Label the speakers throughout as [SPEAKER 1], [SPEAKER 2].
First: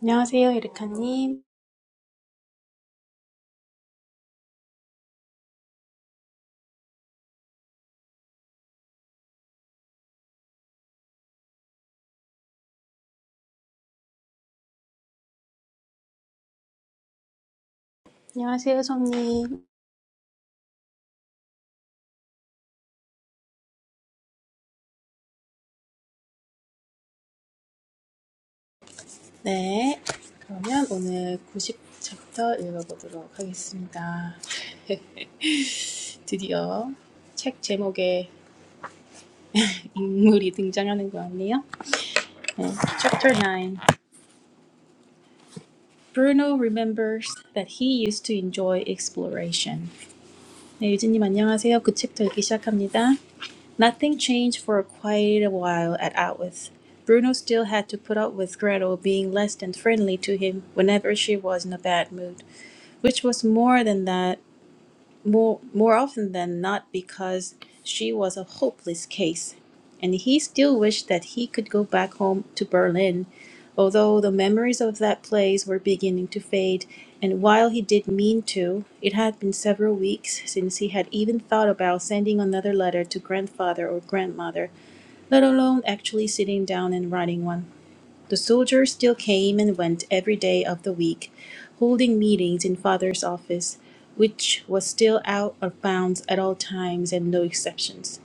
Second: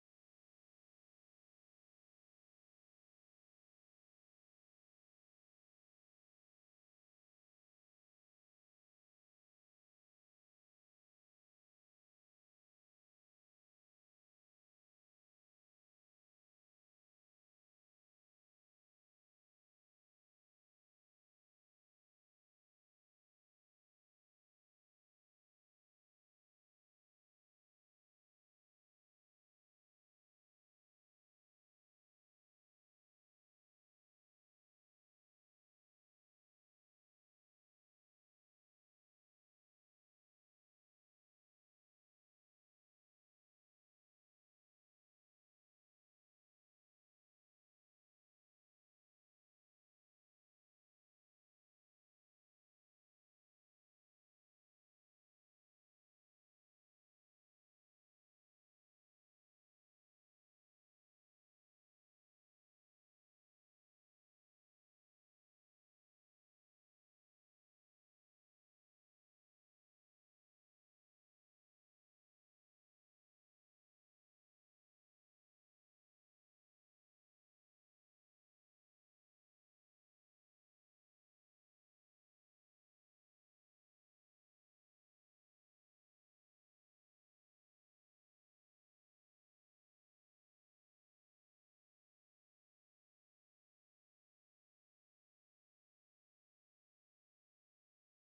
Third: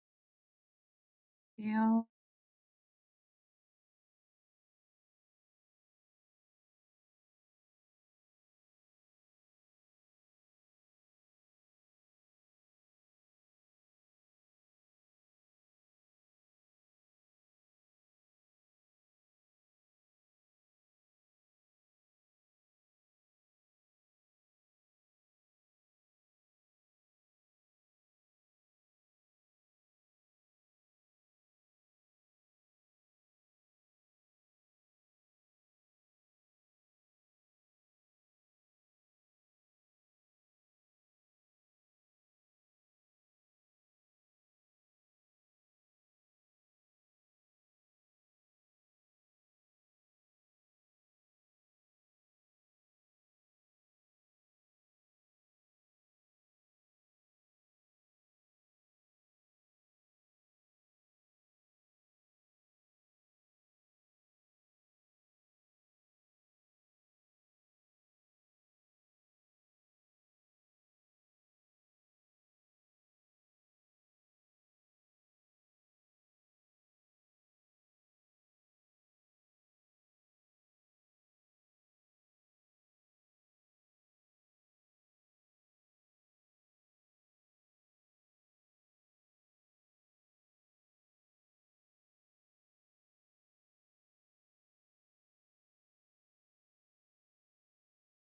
[SPEAKER 1] 안녕하세요, 이르카님.
[SPEAKER 2] Really?
[SPEAKER 1] 안녕하세요, 손님. 네. 그러면 오늘 구십 챕터 읽어보도록 하겠습니다. 드디어 책 제목에 인물이 등장하는 것 같네요. 네. Chapter 9. Bruno remembers that he used to enjoy exploration. 네, 유진님 안녕하세요. 그 챕터 읽기 시작합니다. Nothing changed for quite a while at Outwith. Bruno still had to put up with Gretel being less than friendly to him whenever she was in a bad mood, which was more than that more more often than not because she was a hopeless case and he still wished that he could go back home to berlin although the memories of that place were beginning to fade and while he did mean to it had been several weeks since he had even thought about sending another letter to grandfather or grandmother let alone actually sitting down and writing one the soldiers still came and went every day of the week, holding meetings in father's office, which was still out of bounds at all times and no exceptions.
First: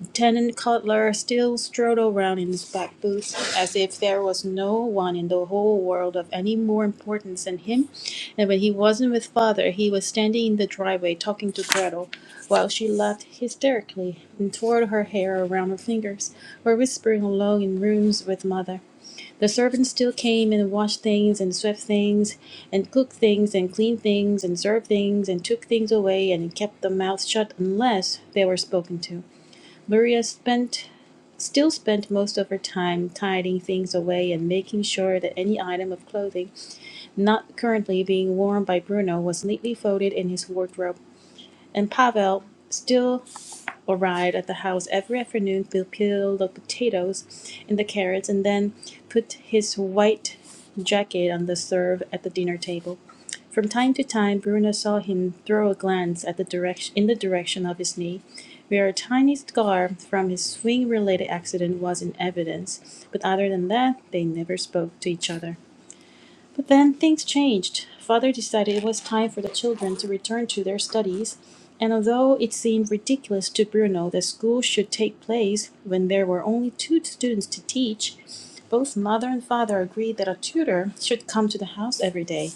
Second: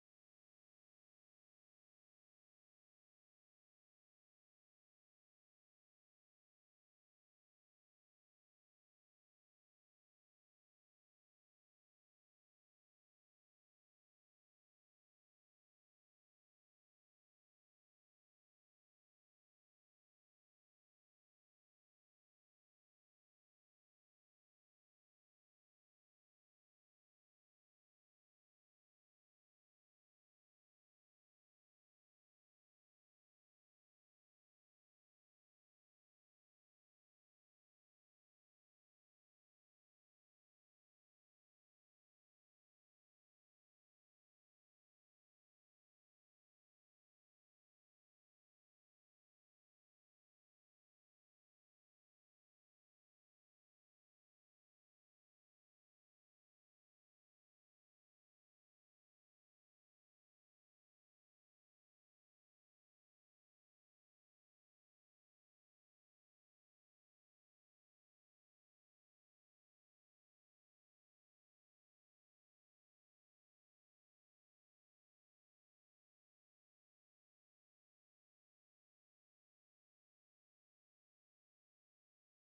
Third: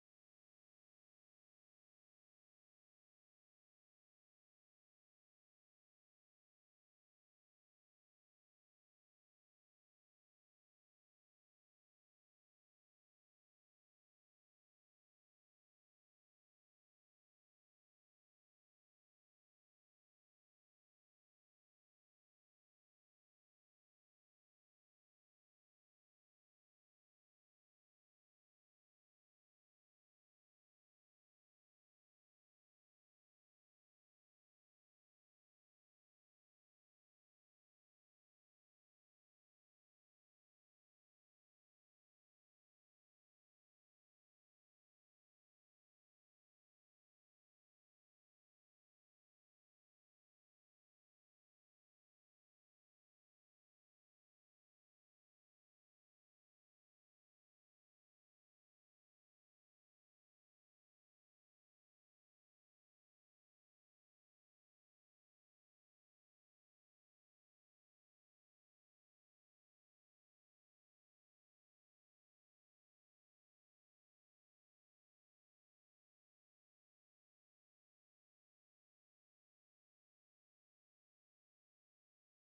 [SPEAKER 1] Lieutenant Cutler still strode around in his black boots as if there was no one in the whole world of any more importance than him, and when he wasn't with father, he was standing in the driveway talking to Gretel, while she laughed hysterically and twirled her hair around her fingers, or whispering alone in rooms with mother. The servants still came and washed things and swept things and cooked things and cleaned things and served things and took things away and kept their mouths shut unless they were spoken to. Maria spent still spent most of her time tidying things away and making sure that any item of clothing not currently being worn by Bruno was neatly folded in his wardrobe. And Pavel still arrived at the house every afternoon to peel the potatoes and the carrots, and then put his white jacket on the serve at the dinner table. From time to time, Bruno saw him throw a glance at the direction in the direction of his knee, where a tiny scar from his swing-related accident was in evidence. But other than that, they never spoke to each other. But then things changed. Father decided it was time for the children to return to their studies, and although it seemed ridiculous to Bruno that school should take place when there were only two students to teach, both mother and father agreed that a tutor should come to the house every day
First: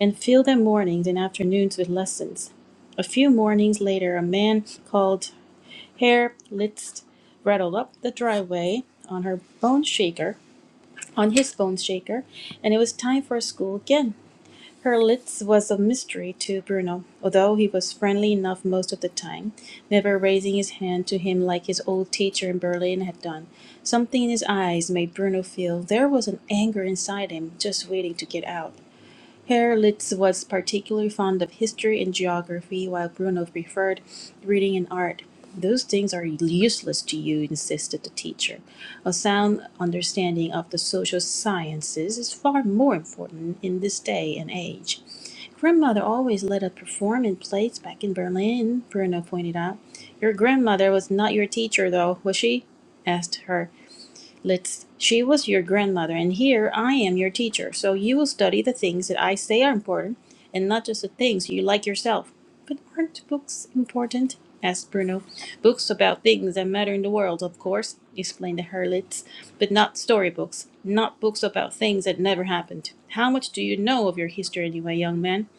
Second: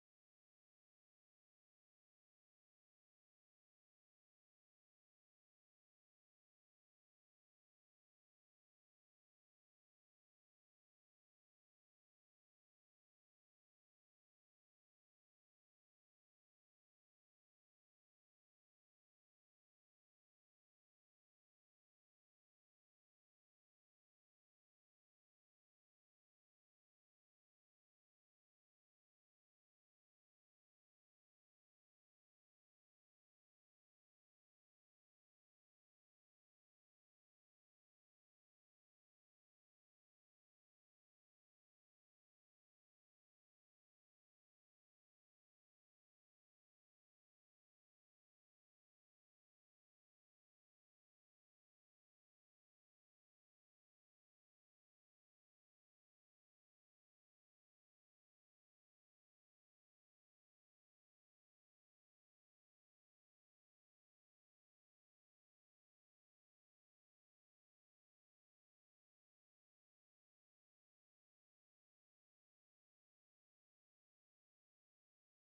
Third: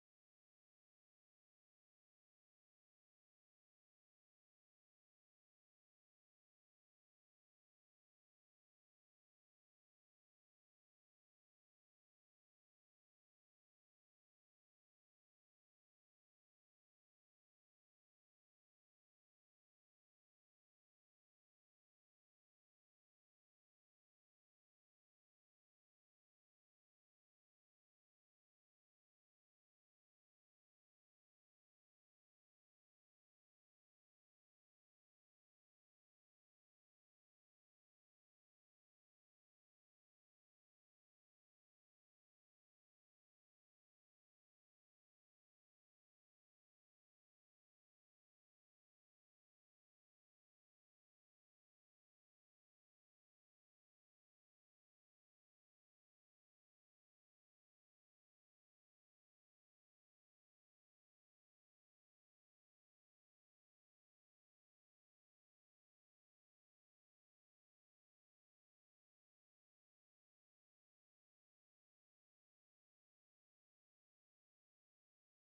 [SPEAKER 1] and fill their mornings and afternoons with lessons. A few mornings later, a man called Herr Litz rattled up the driveway on her bone shaker on his bone shaker, and it was time for school again. Hurlitz was a mystery to Bruno, although he was friendly enough most of the time, never raising his hand to him like his old teacher in Berlin had done. Something in his eyes made Bruno feel there was an anger inside him just waiting to get out. Herr Litz was particularly fond of history and geography, while Bruno preferred reading and art. Those things are useless to you, insisted the teacher. A sound understanding of the social sciences is far more important in this day and age. Grandmother always let us perform in plays back in Berlin, Bruno pointed out. Your grandmother was not your teacher, though, was she? asked her. Let's, she was your grandmother, and here I am your teacher. So you will study the things that I say are important, and not just the things you like yourself. But aren't books important? asked Bruno. Books about things that matter in the world, of course, explained the harlots, but not storybooks, not books about things that never happened. How much do you know of your history anyway, young man?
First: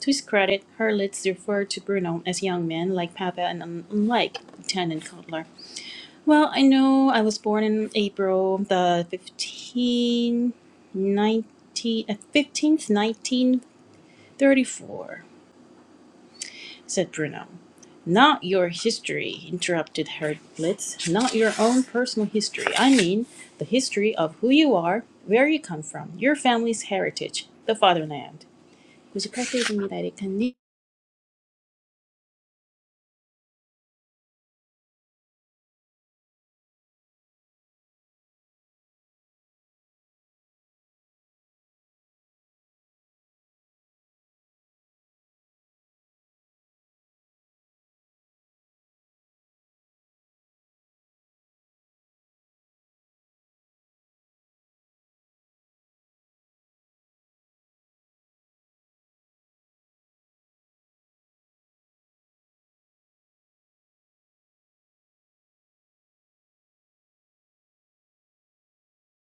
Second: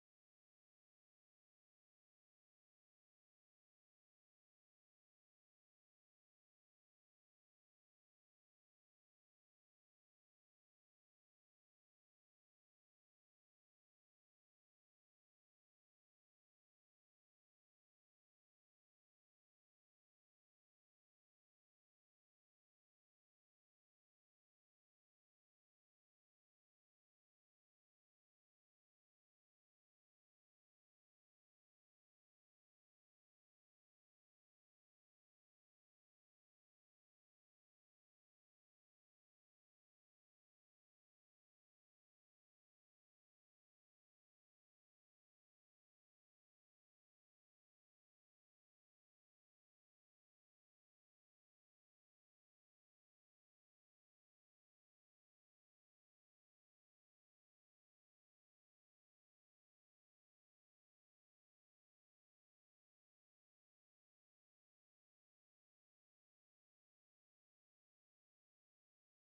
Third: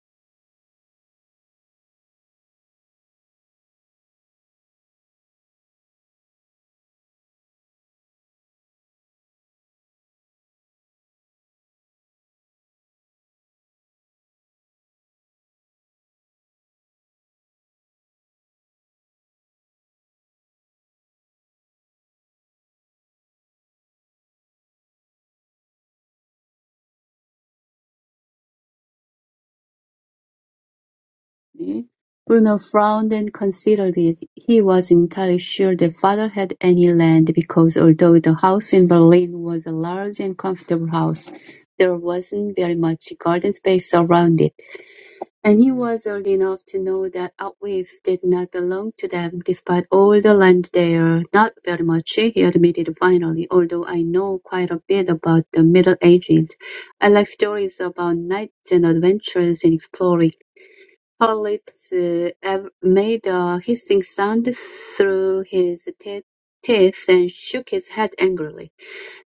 [SPEAKER 1] To his credit, Hurlitz referred to Bruno as young man, like Papa, and un- unlike Lieutenant Cutler. Well, I know I was born in April the fifteenth, 19, uh, 15th, 1934, said Bruno. Not your history, interrupted Herr Blitz. Not your own personal history. I mean, the history of who you are, where you come from, your family's heritage, the fatherland. 무지할 에릭 한님.
[SPEAKER 2] Bruno frowned and considered it. He wasn't entirely sure that father had any land because although the house in Berlin was a large and comfortable house, there wasn't very much garden space around it, and he was old enough to know that outways did not belong to them despite all the land there. Not very much, he admitted finally, although I know quite a bit about the Middle Ages. I like stories about knights and adventures and exploring. Collins uh, made a hissing sound through his te- teeth and shook his head angrily.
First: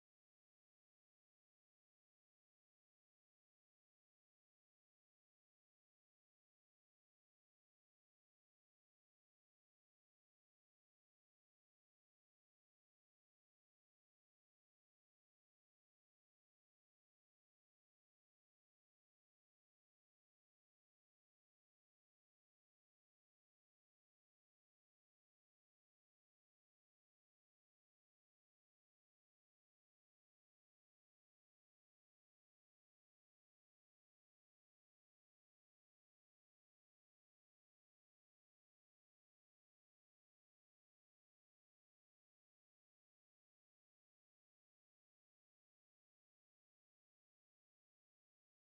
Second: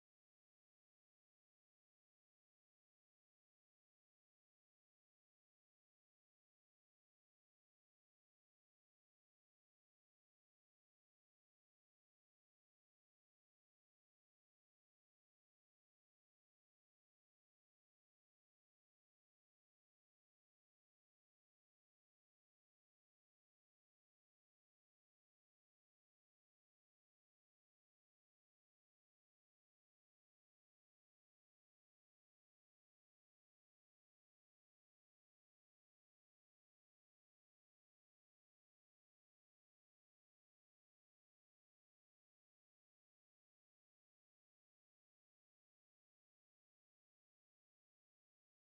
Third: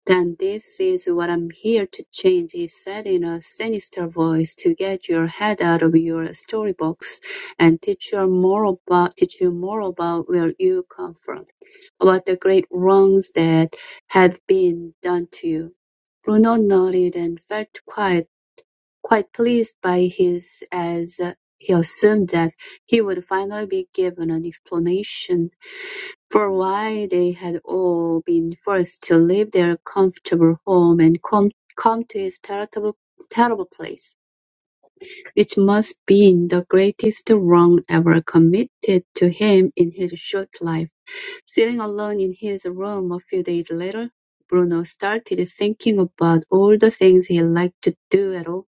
[SPEAKER 2] "Then this is what I'm here to change," he said in a sinister voice, "to get your head out of your story box and teach you more about teach you more about where you come from, about the great wrongs that have been done to you." Bruno nodded and felt quiet Quite pleased by his, as uh, he assumed that he would finally be given an explanation for why they had all been forced to leave their comfortable home and come, come to his terrible, terrible place, which must be the greatest wrong ever committed to him in his short life. Sitting alone in his room a few days later, Bruno started thinking about all the things he liked to do at home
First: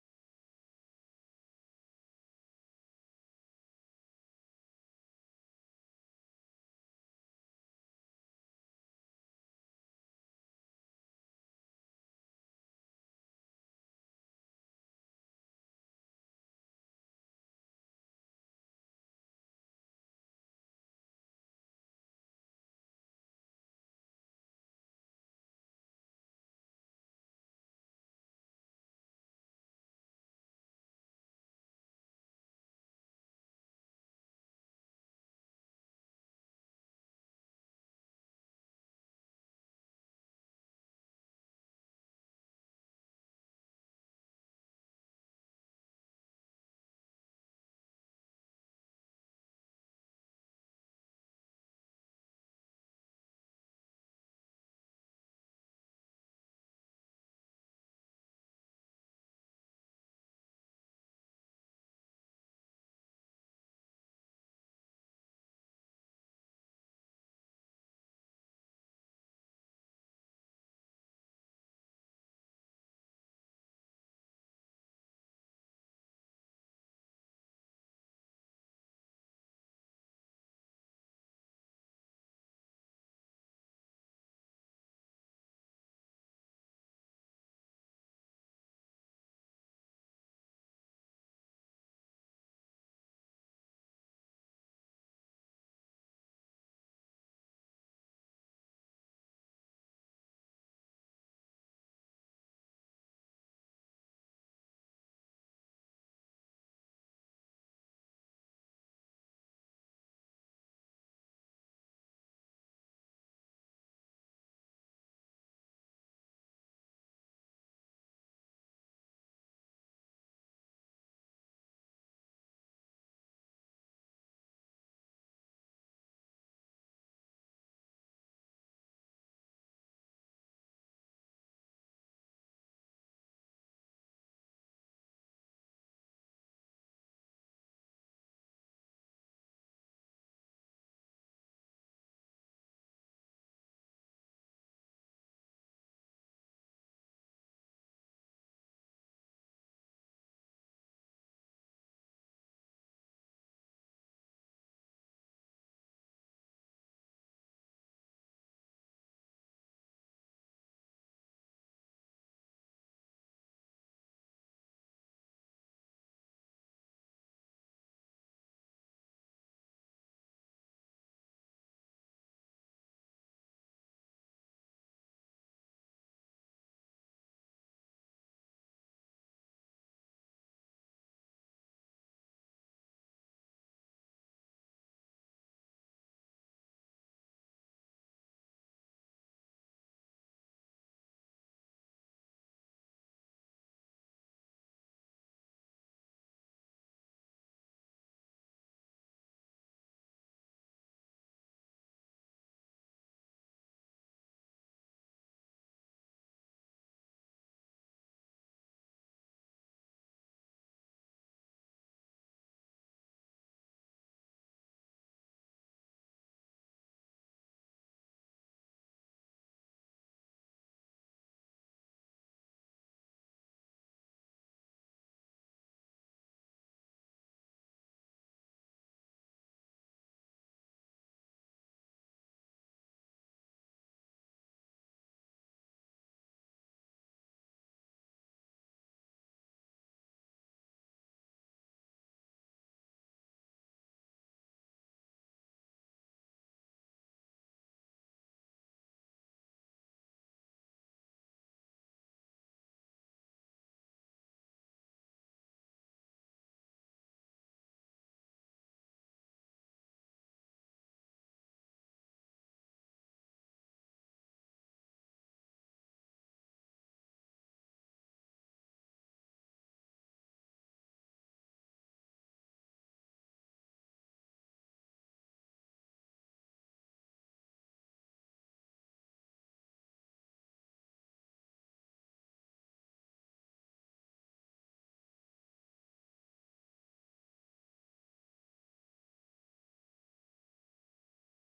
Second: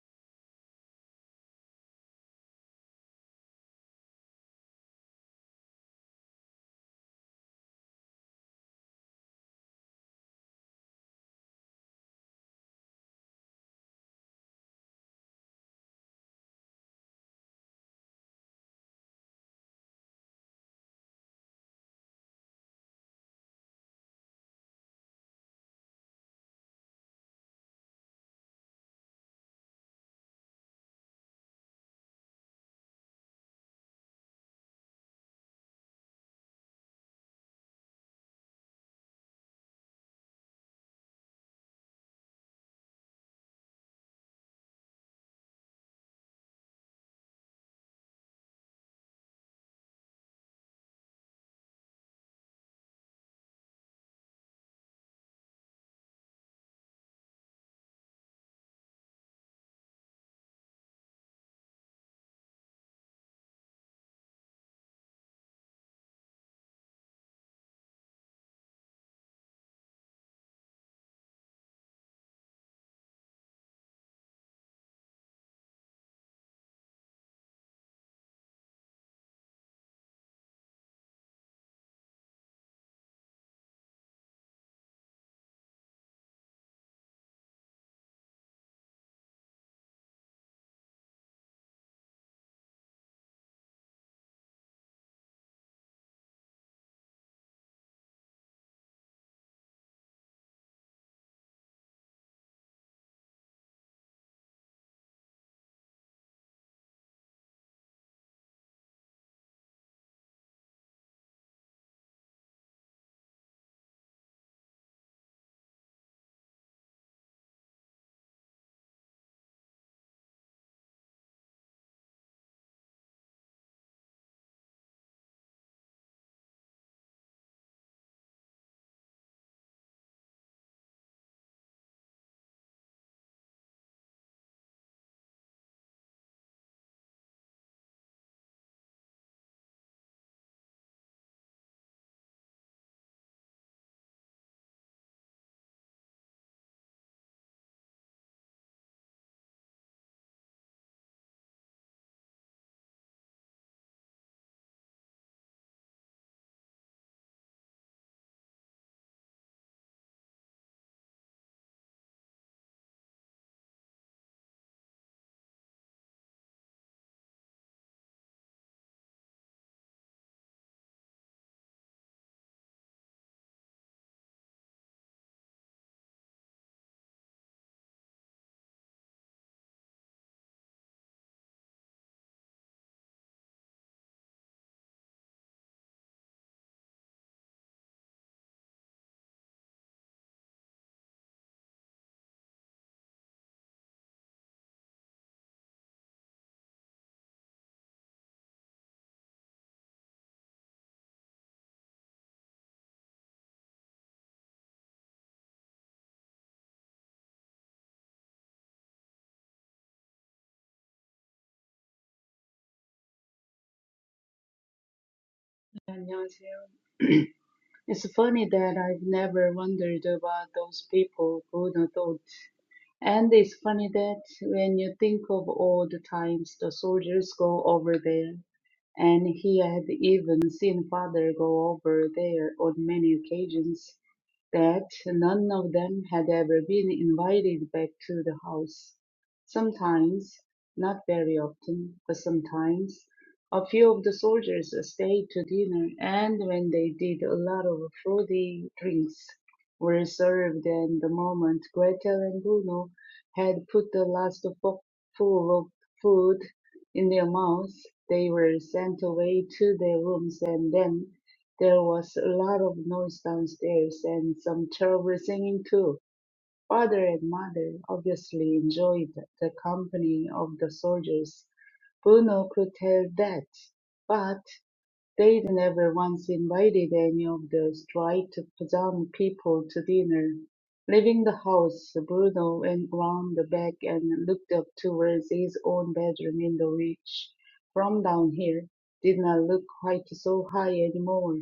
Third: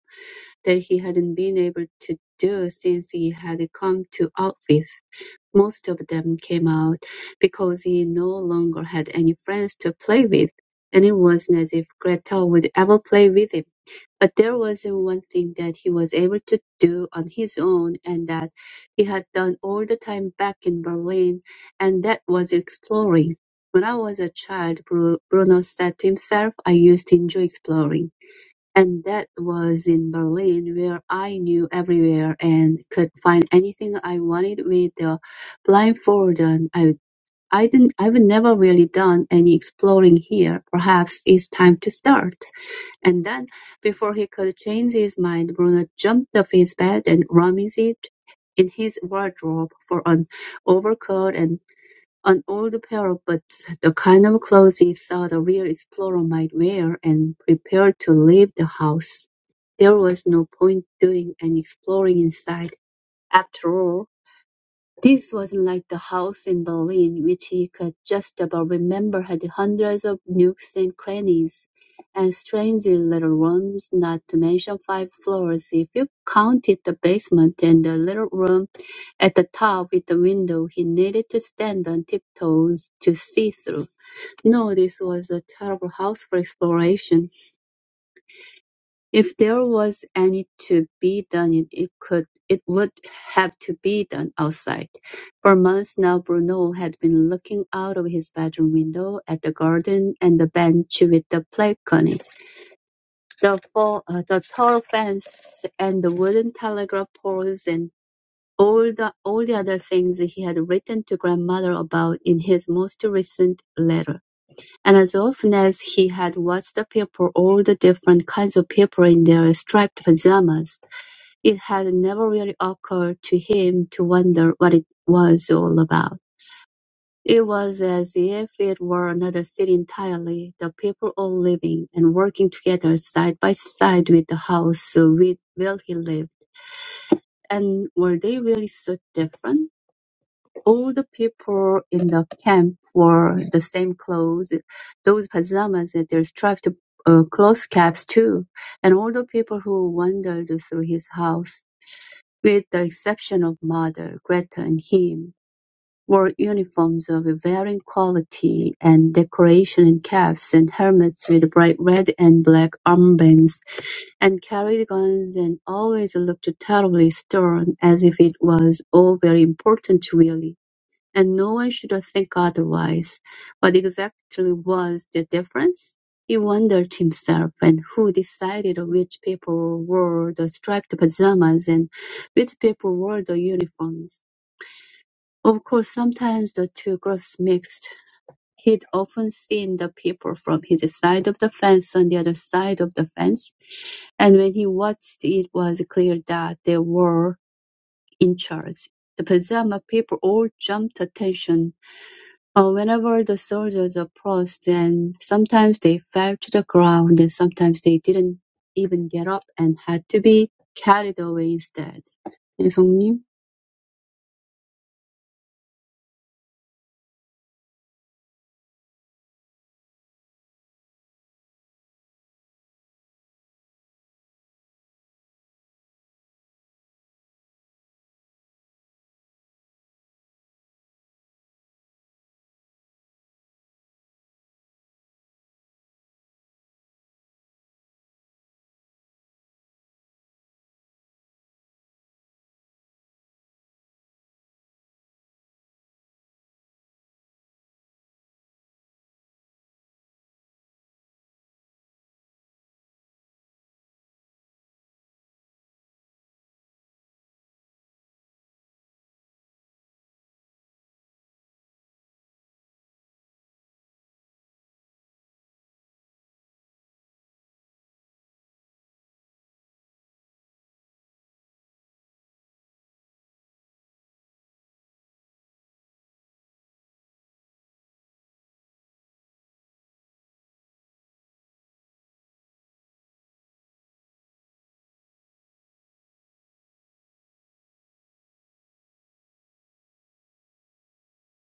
[SPEAKER 2] that he hadn't been able to do since he had come to Outfits. Most of them came out because he no longer had any friends to play with, and it wasn't as if Gretel would ever play with him. But there was one thing that he was able to do on his own and that he had done all the time back in Berlin, and that was exploring. When I was a child, Bru- Bruno said to himself, I used to enjoy exploring. And that was in Berlin, where I knew everywhere and could find anything I wanted with the blindfold on. I, I didn't, I've never really done any exploring here. Perhaps it's time to start. And then, before he could change his mind, Bruno jumped off his bed and rummaged in his wardrobe for an overcoat and. An old pair of boots, the kind of clothes he thought a real explorer might wear, and prepared to leave the house. There was no point doing any exploring inside, after all. This wasn't like the house in Berlin, which he could just about remember had hundreds of nooks and crannies, and strangely little rooms, not to mention five floors if you counted the basement and the little room at the top with the window he needed to stand on tiptoes to see through. No, this was a terrible house for exploration. If there was any to be done it it could it would have to be done outside. For months now Bruno had been looking out of his bedroom window at the garden and the bench with the balcony, the fo- uh, the tall fence and the wooden telegraph poles and all the all the other things he had written to grandmother about in his most recent letter. And as often as he had watched the people, all the different kinds of people in their striped pajamas, it had never really occurred to him to wonder what it was all about. It was as if it were another city entirely, the people all living and working together side by side with the house with where he lived. And were they really so different? all the people in the camp wore the same clothes. Those pajamas and their striped uh, cloth caps too, and all the people who wandered through his house, with the exception of mother, Gretel and him, wore uniforms of varying quality and decoration and caps and helmets with bright red and black armbands and carried guns and always looked terribly stern as if it was all very important really and no one should think otherwise. What exactly was the difference? He wondered himself, and who decided which people wore the striped pajamas and which people wore the uniforms? Of course, sometimes the two groups mixed. He'd often seen the people from his side of the fence on the other side of the fence, and when he watched, it was clear that they were in charge. The pajama people all jumped attention uh, Whenever the soldiers approached and sometimes they fell to the ground and sometimes they didn't even get up and had to be carried away instead. 예송님.
[SPEAKER 3] 안녕하세요. It's funny that I've never wondered about those people who don't and it's funny that when you think of all the times the soldiers go over there, and he had even seen father go over there on many occasions, that none of them had ever been invited back to the house. Sometimes, not very often, but sometimes, a few of the soldiers stayed to dinner, and when they did, a lot of fruity drinks were served, and the moment Gretel and Bruno had put the last forkful of food in their mouths, they were sent away to their rooms, and then there was a lot of noise downstairs and some terrible singing too. Father and mother obviously enjoyed the company of the soldiers. Bruno could tell that. but. They'd never once invited any of the striped pusan people to dinner. Leaving the house, Bruno went round the back and looked up towards his own bedroom window which, from down here, did not look quite so high any more.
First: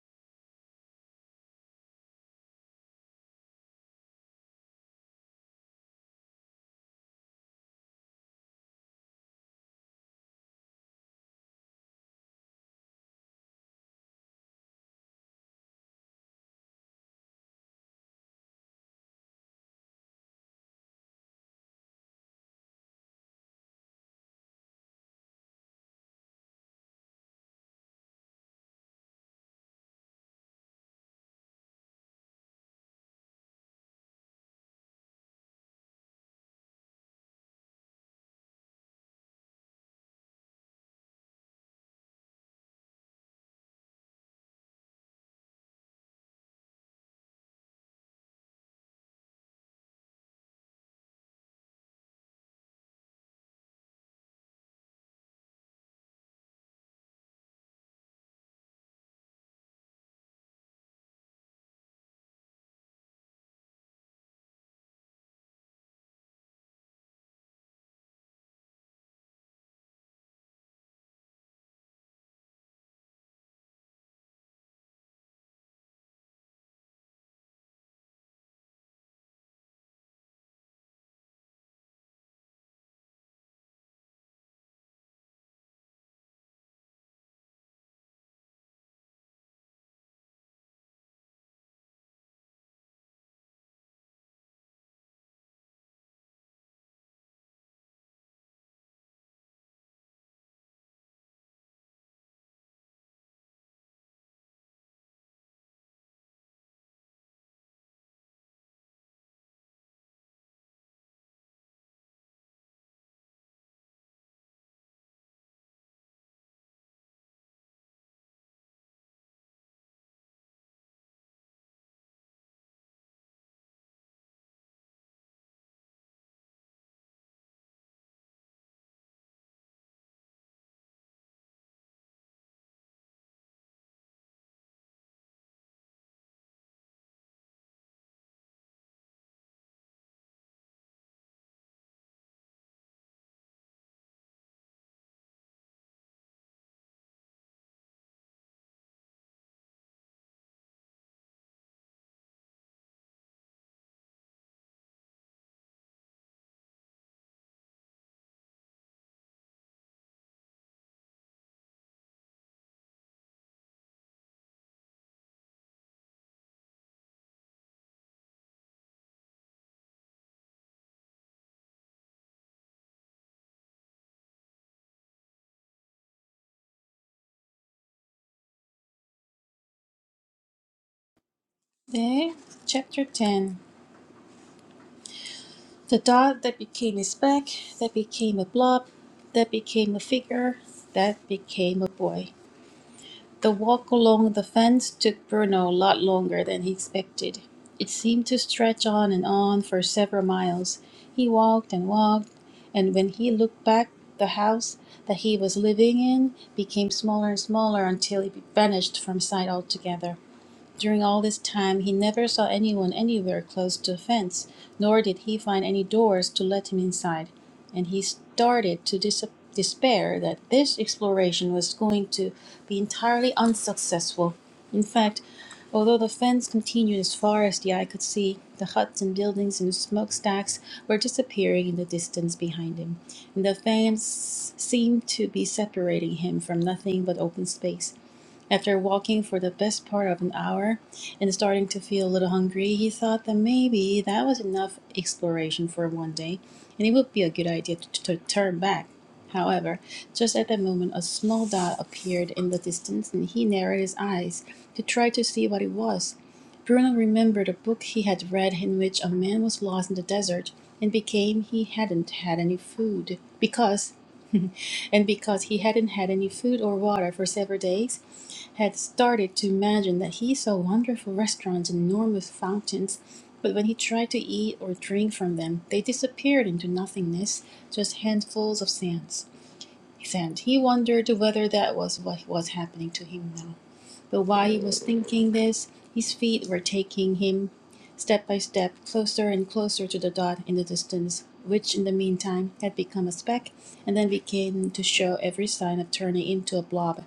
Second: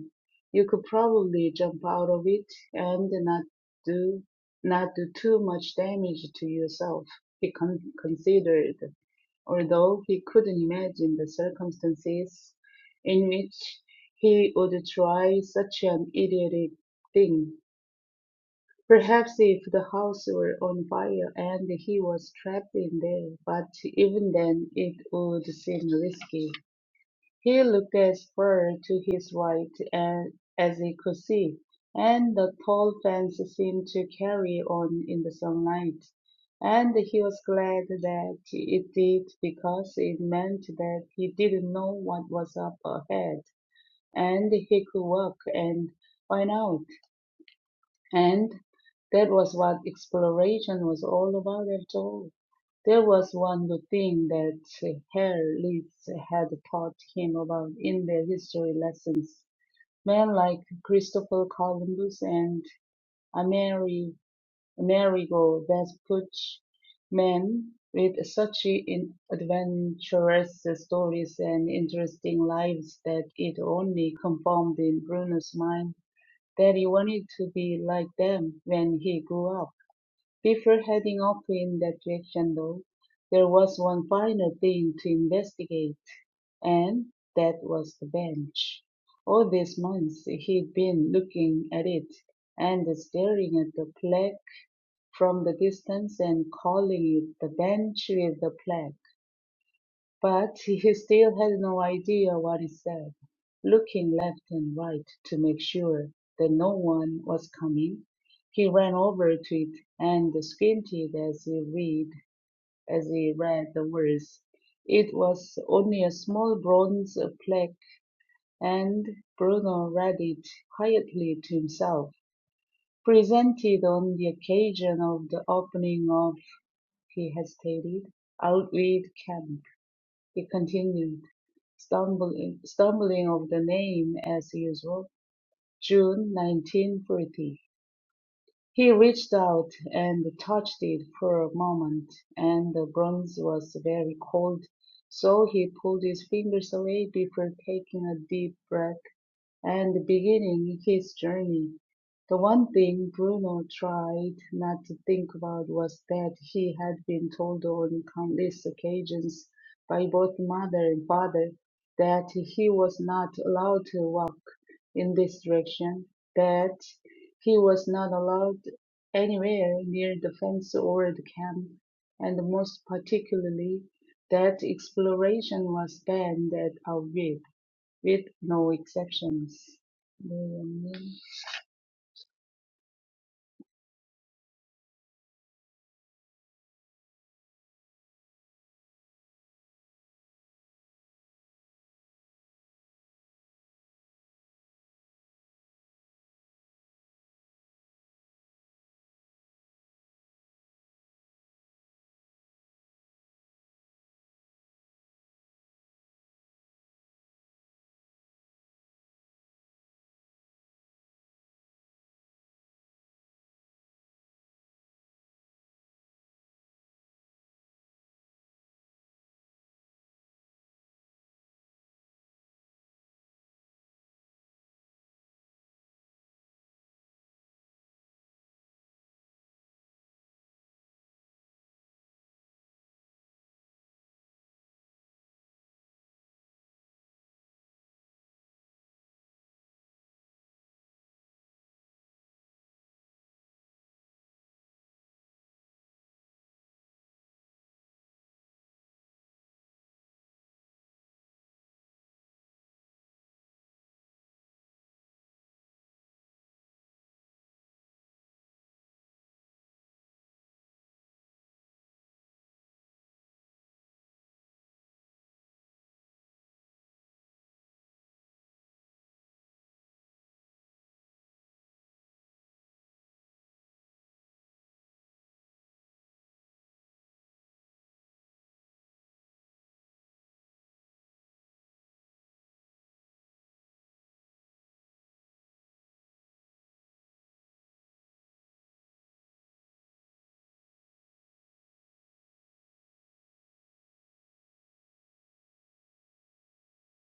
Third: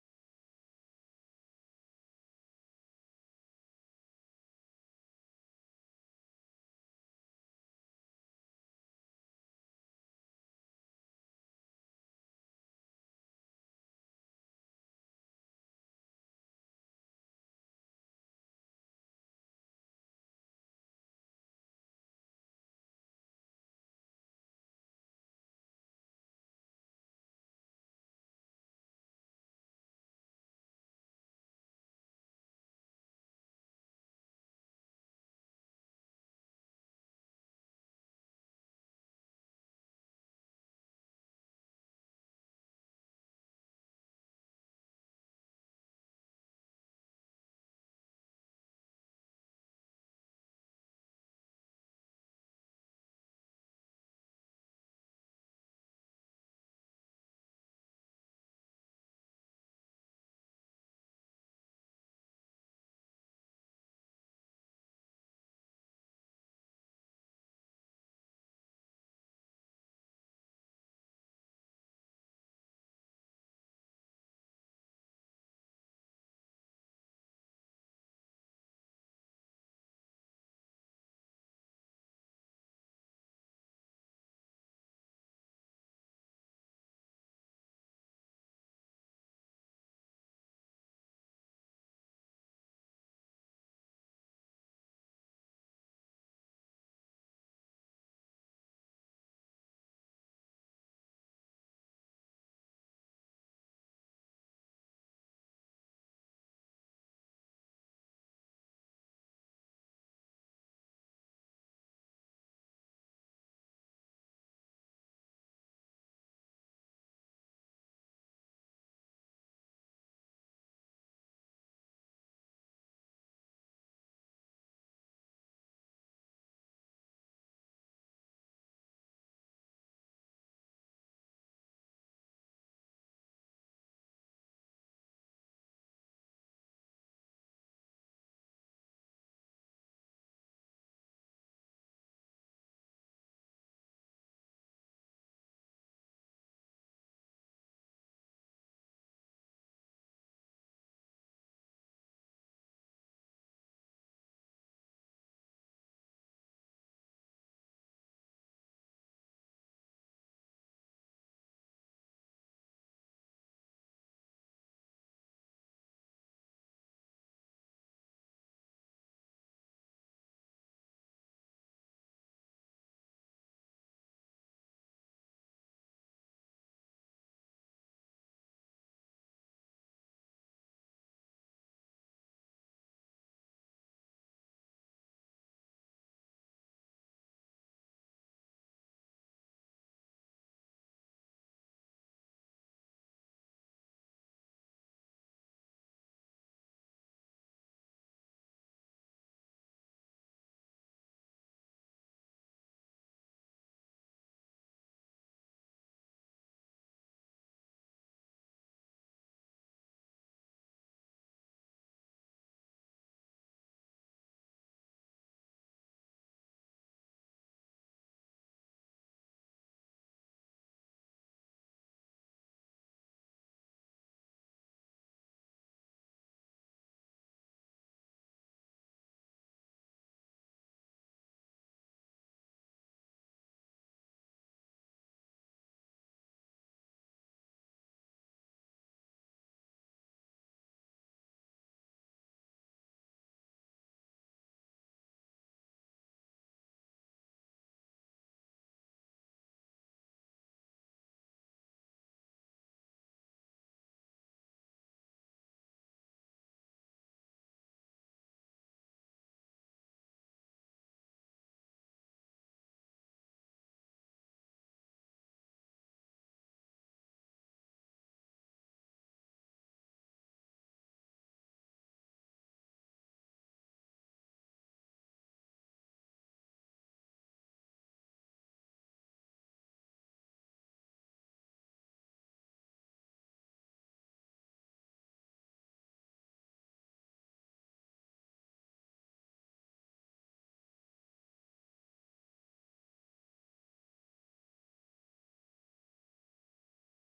[SPEAKER 3] You could probably jump out of it and not do not do too much damage to yourself, he con- considered although he couldn't imagine the circumstances in which he would try such an idiotic thing. Perhaps if the house were on fire and he was trapped in there, but even then it would seem risky. He looked as far to his right and, as he could see, and the tall fence seemed to carry on in the sunlight. And he was glad that it did because it meant that he didn't know what was up ahead and he could walk and find out. And that was what exploration was all about after all. There was one good thing that Herr Litz had taught him about in their history lessons. Men like Christopher Columbus and Ameri- Amerigo Vespucci, men with such in- adventurous stories and interesting lives that it only confirmed in Bruno's mind that he wanted to be like them when he grew up. Before heading off in that direction, though, there was one final thing to investigate, and that was the bench. All these months he'd been looking at it and staring at the plaque from the distance and calling it the bench with the plaque. But he still had no idea what he said, looking left and right to make sure that no one was coming. He ran over to it and squinted as he read as he read the words. It was only a small bronze plaque, and Bruno read it quietly to himself. Presented on the occasion of the opening of, he hesitated, Outwit Camp, he continued stumbling, stumbling of the name as usual, June 1940. He reached out and touched it for a moment, and the bronze was very cold, so he pulled his fingers away before taking a deep breath and beginning his journey. The one thing Bruno tried not to think about was that he had been told on countless occasions by both mother and father that he was not allowed to walk in this direction, that he was not allowed anywhere near the fence or the camp, and most particularly that exploration was banned at Aviv, with no exceptions.
[SPEAKER 1] 네, chapter 10. The dot that became a speck, that became a blob, that became a figure, that became a boy. The walk along the fence took Bruno a lot longer than he expected. It seemed to stretch on and on for several miles. He walked and walked, and when he looked back, the house that he was living in became smaller and smaller until it vanished from sight altogether. During all this time he never saw anyone anywhere close to a fence, nor did he find any doors to let him inside, and he started to dis- despair that this exploration was going to be entirely unsuccessful. In fact, although the fence continued as far as the eye could see, the huts and buildings and smokestacks were disappearing in the distance behind him, and the fence seemed to be separating him from nothing but open space. After walking for the best part of an hour and starting to feel a little hungry, he thought that maybe that was enough exploration for one day and it would be a good idea to, to turn back. However, just at that moment, a small dot appeared in the distance and he narrowed his eyes to try to see what it was. Bruno remembered a book he had read in which a man was lost in the desert and became he hadn't had any food because and because he hadn't had any food or water for several days had started to imagine that he saw wonderful restaurants and enormous fountains, but when he tried to eat or drink from them, they disappeared into nothingness, just handfuls of sands. Sand. He wondered whether that was what was happening to him now. But while he was thinking this, his feet were taking him step by step closer and closer to the dot in the distance, which in the meantime had become a speck and then began to show every sign of turning into a blob.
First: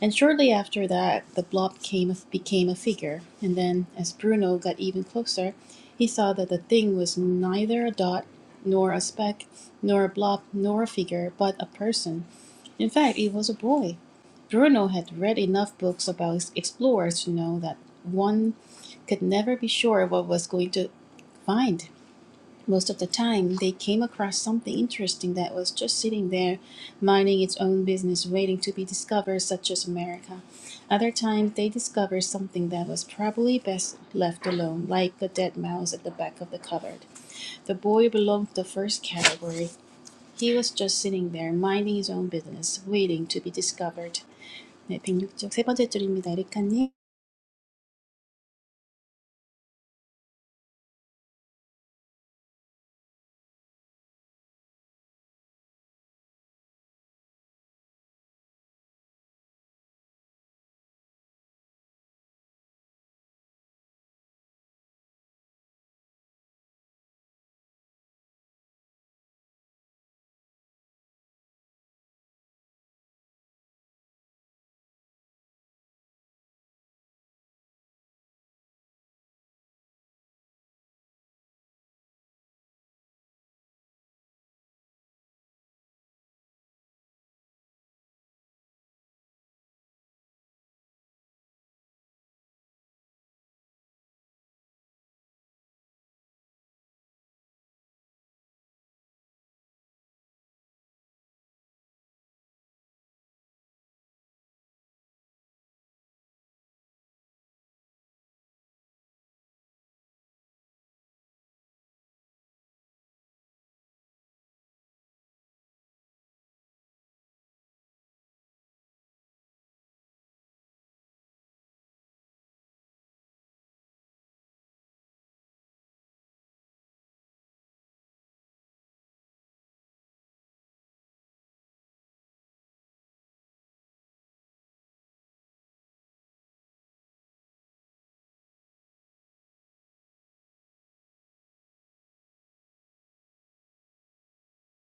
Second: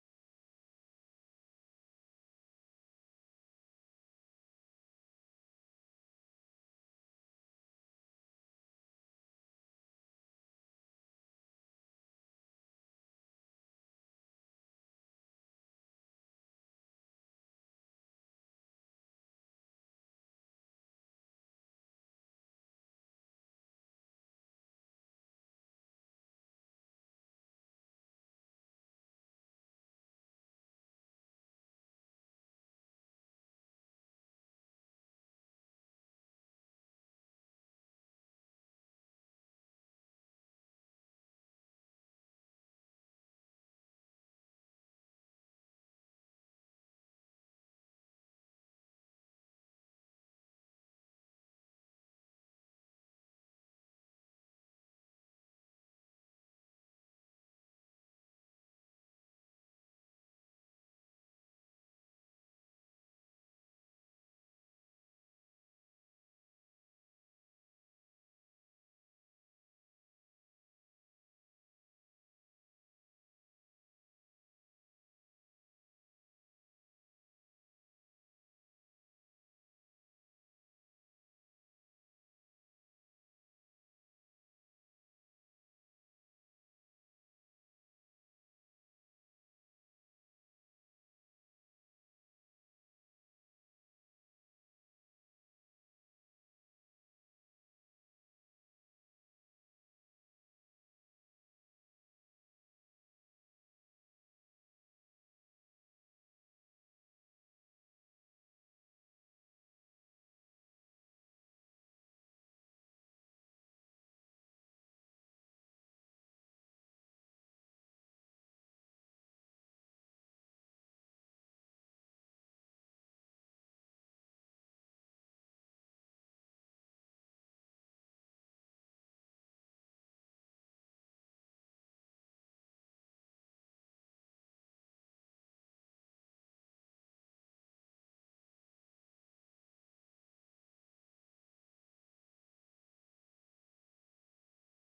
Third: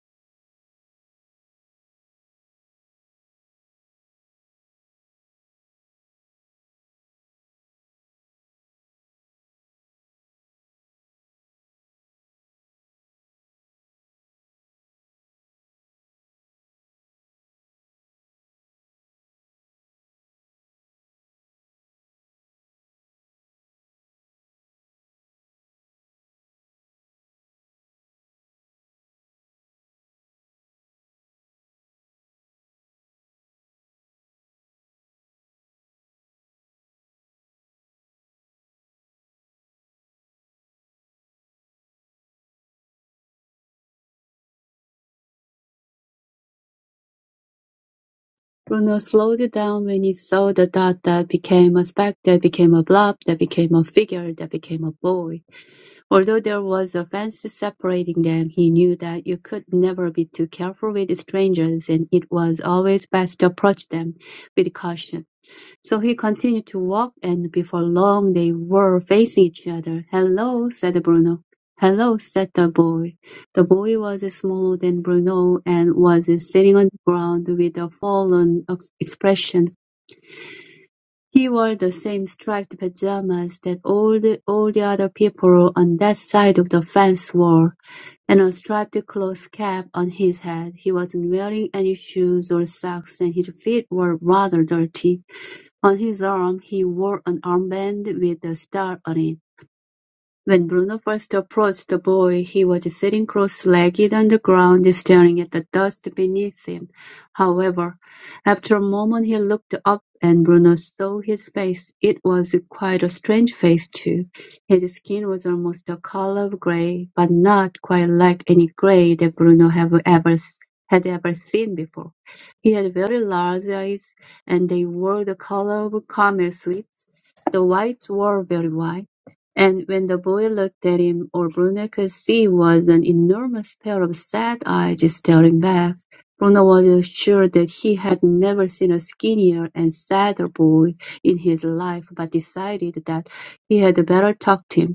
[SPEAKER 1] And shortly after that, the blob came, became a figure, and then, as Bruno got even closer, he saw that the thing was neither a dot, nor a speck, nor a blob, nor a figure, but a person. In fact, it was a boy. Bruno had read enough books about explorers to know that one could never be sure what was going to find most of the time they came across something interesting that was just sitting there minding its own business waiting to be discovered such as america other times they discovered something that was probably best left alone like a dead mouse at the back of the cupboard the boy belonged to the first category he was just sitting there minding his own business waiting to be discovered 네, 백육 쪽 세 번째 줄입니다. 에리카님.
[SPEAKER 2] Bruno slowed down when he saw the dot that became a speck, that became a blob, that became a figure, that became a boy. Although there was a fence separating them, he knew that you could never be too careful with strangers and it was always best to approach them with caution. So he continued to walk, and before long they were facing each other. Hello, said Bruno. Hello, said the boy. The boy was smaller than Bruno and was sitting on the ground with a fallen ex- expression. He wore the same striped pajamas that all the, all the other people on that side of the fence wore, and a striped cloth cap on his head. He wasn't wearing any shoes or socks, and his feet were rather dirty. On his arm he wore an armband with a star on it. When Bruno first approached the boy, he was sitting cross-legged on the ground, staring at the dust beneath him. However, after a moment he looked up, and Bruno saw his face. It was quite a strange face, too. His skin was almost the color of gray, but not quite like any gray that Bruno have ever s- had ever seen before. He had very large eyes, and they were the color of caramel sweets. The whites were very wide and when the boy looked at him, all Bruno could see was an enormous pair of sad eyes staring back. Bruno was sure that he had never seen a skinnier and sadder boy in his life, but decided that he had better talk to him.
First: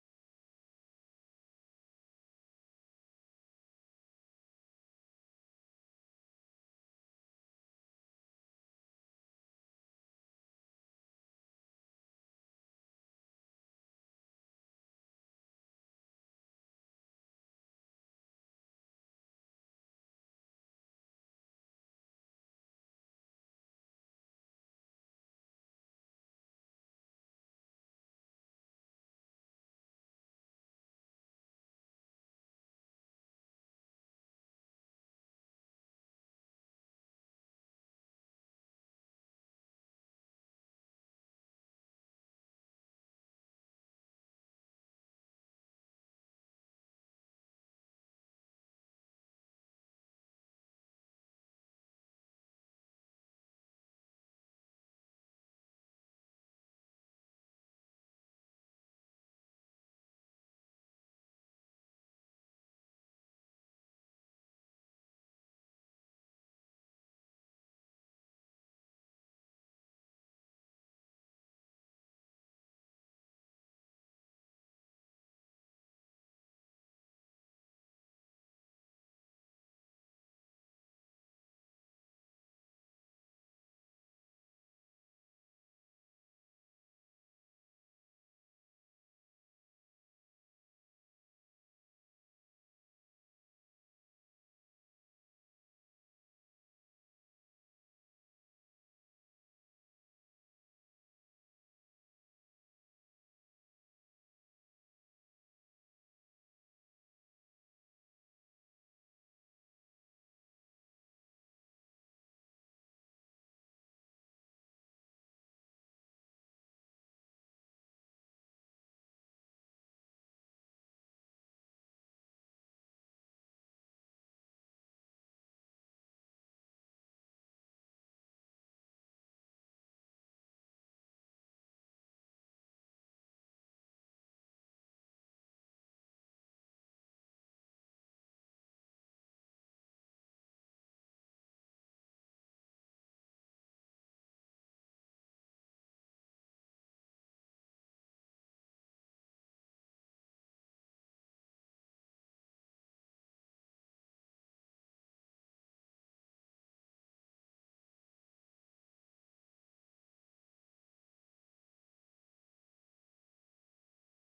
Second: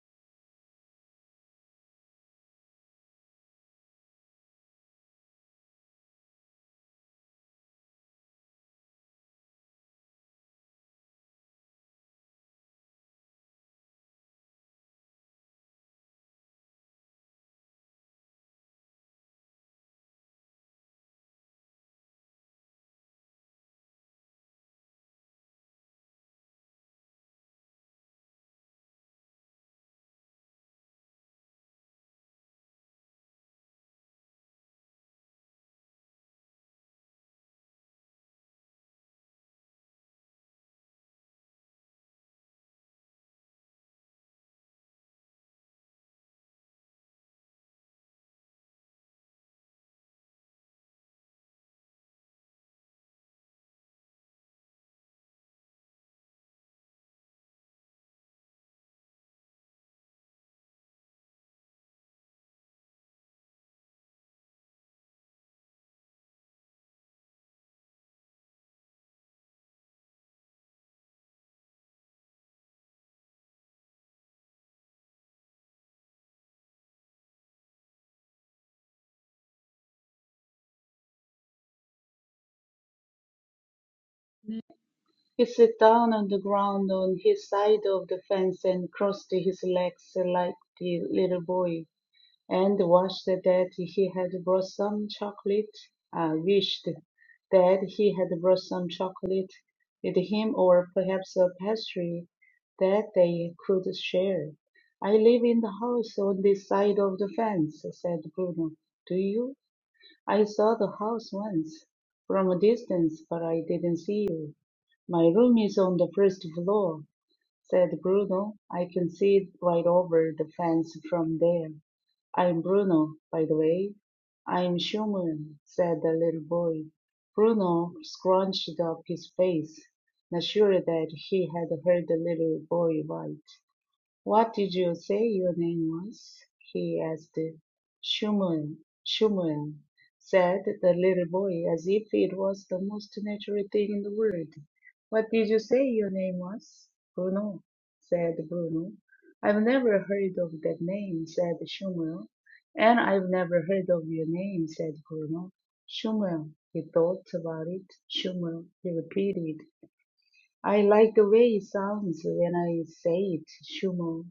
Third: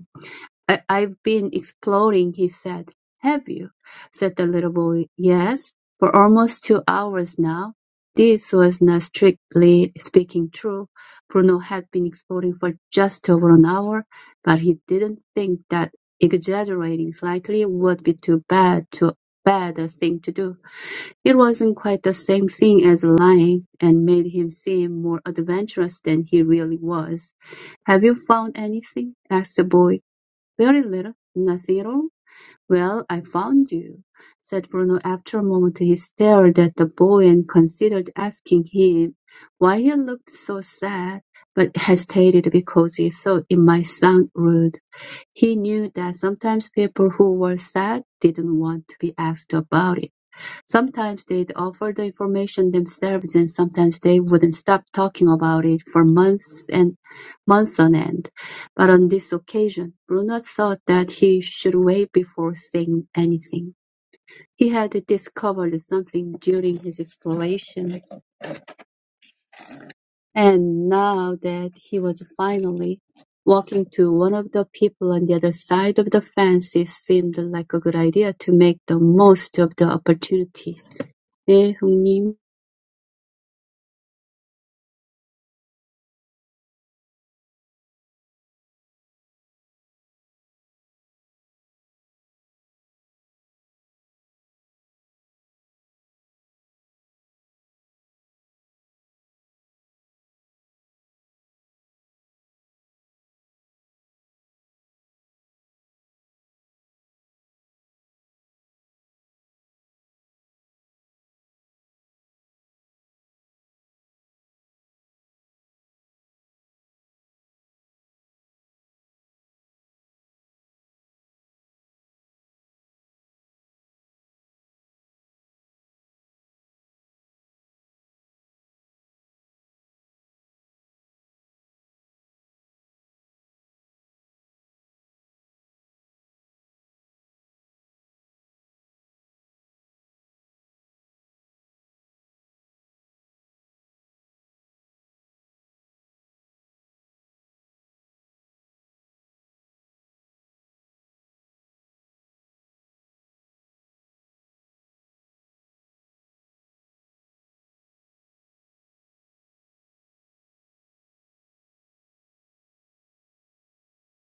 [SPEAKER 2] I, I've been exploring, he said. Have you? said the little boy. Yes, for almost two hours now. This was not strictly speaking true. Bruno had been exploring for just over an hour, but he didn't think that exaggerating slightly would be too bad too bad a thing to do. It wasn't quite the same thing as lying, and made him seem more adventurous than he really was. Have you found anything? asked the boy. "Very little. Nothing. Well, I found you," said Bruno after a moment. He stared at the boy and considered asking him why he looked so sad, but hesitated because he thought it might sound rude. He knew that sometimes people who were sad didn't want to be asked about it. Sometimes they'd offer the information themselves and sometimes they wouldn't stop talking about it for months and months on end. But on this occasion, Bruno thought that he should wait before saying anything. He had discovered something during his exploration, and now that he was finally walking to one of the people on the other side of the fence, it seemed like a good idea to make the most of the opportunity. 네, 형님.
[SPEAKER 3] He sat down on the ground on his side of the fence and crossed his legs like the little boy. and wished that he had brought some chocolate, uh, wished that he had brought some chocolate with him or perhaps a pastry that they could share. I live in the house on this side of the fence, said Bruno. Do you? I saw the house once from a distance, but I didn't see you. My room is on the first floor said Bruno. I can see it right over the fence from there. I'm Bruno, by the way. I'm human, said the little boy. Bruno scrunched up his face, not sure that he had heard the little boy right. What did you say your name was? he asked. Shuman, Shuman, said the little boy as if it was the most natural thing in the world. What did you say your name was? Bruno, said Bruno. I've never heard of that name, said Shuman. And I've never heard of your name, said Bruno. Shuman, he thought about it. Shuman, he repeated. I like the way it sounds when I say it, Shuman.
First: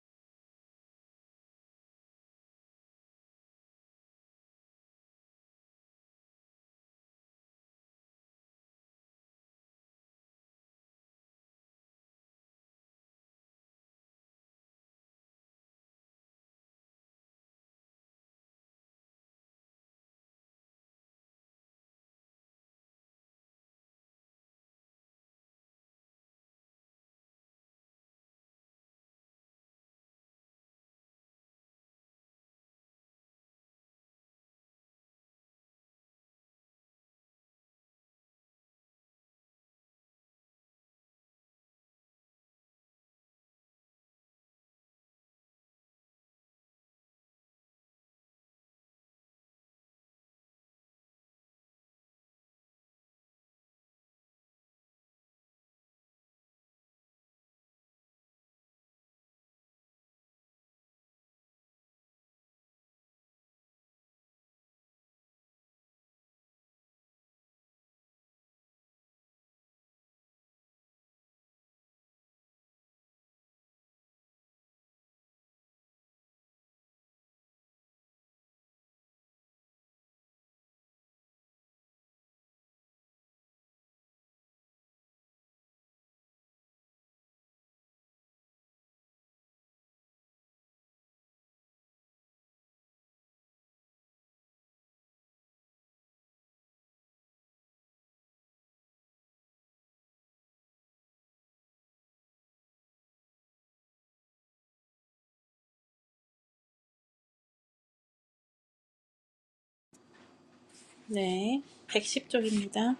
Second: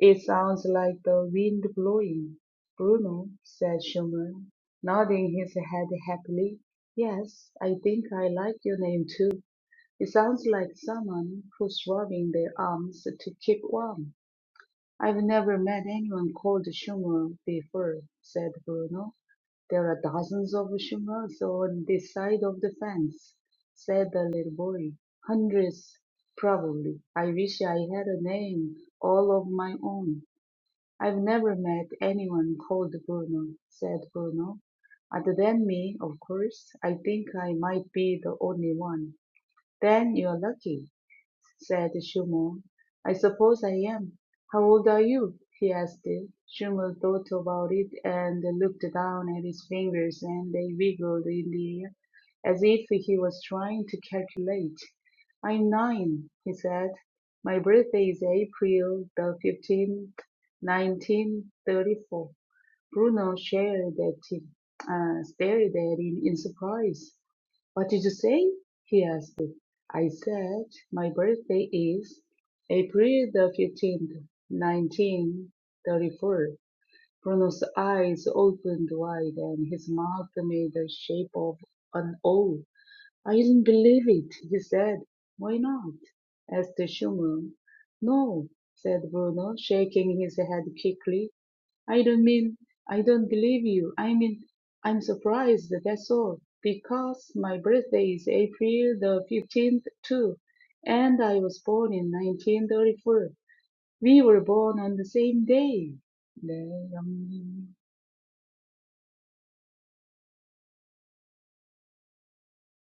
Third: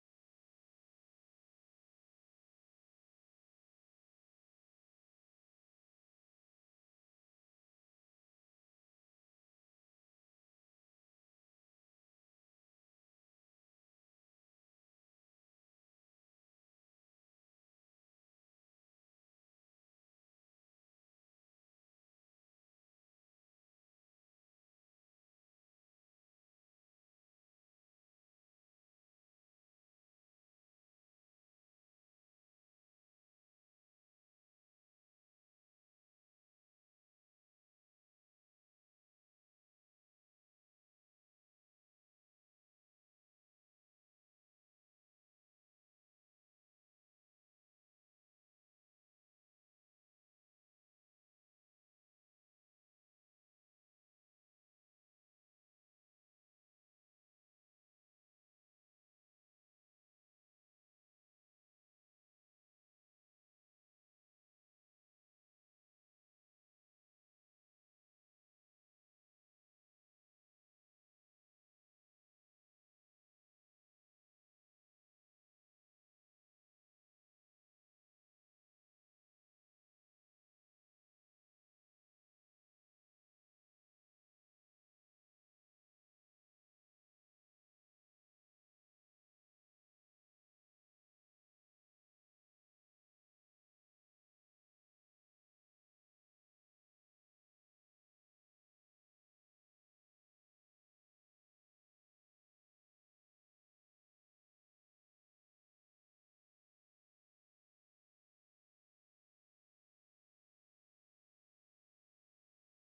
[SPEAKER 3] "It sounds like the wind blowing, Bruno," said Schumann, nodding his head happily. "Yes, I think I like your name too. It sounds like someone who's rubbing their arms to keep warm." "I've never met anyone called Schumann before," said Bruno. "There are dozens of Schumanns on this side of the fence," said the little boy. "Hundreds, probably. I wish I had a name all of my own. "I've never met anyone called Bruno," said Bruno. "Other than me, of course. I think I might be the only one." "Then you're lucky!" said Schumann. "I suppose I am. How old are you?" he asked. Schumann thought about it and looked down at his fingers, and they wiggled in the air as if he was trying to calculate. "I'm nine," he said. "My birthday is April the 15th, 1934." Bruno shared that, uh, stared at him in surprise. What did you say? he asked. I said, my birthday is April the 15th, 1934. Bruno's eyes opened wide and his mouth made the shape of an O. I didn't believe it, he said. Why not? asked Schumann. No, said Bruno, shaking his head quickly. I don't mean I don't believe you. I mean I'm surprised, that's all. Because my birthday is April the 15th too, and I was born in 1934. We were born on the same day. 네, 영님.
[SPEAKER 1] 네, 백십 쪽입니다.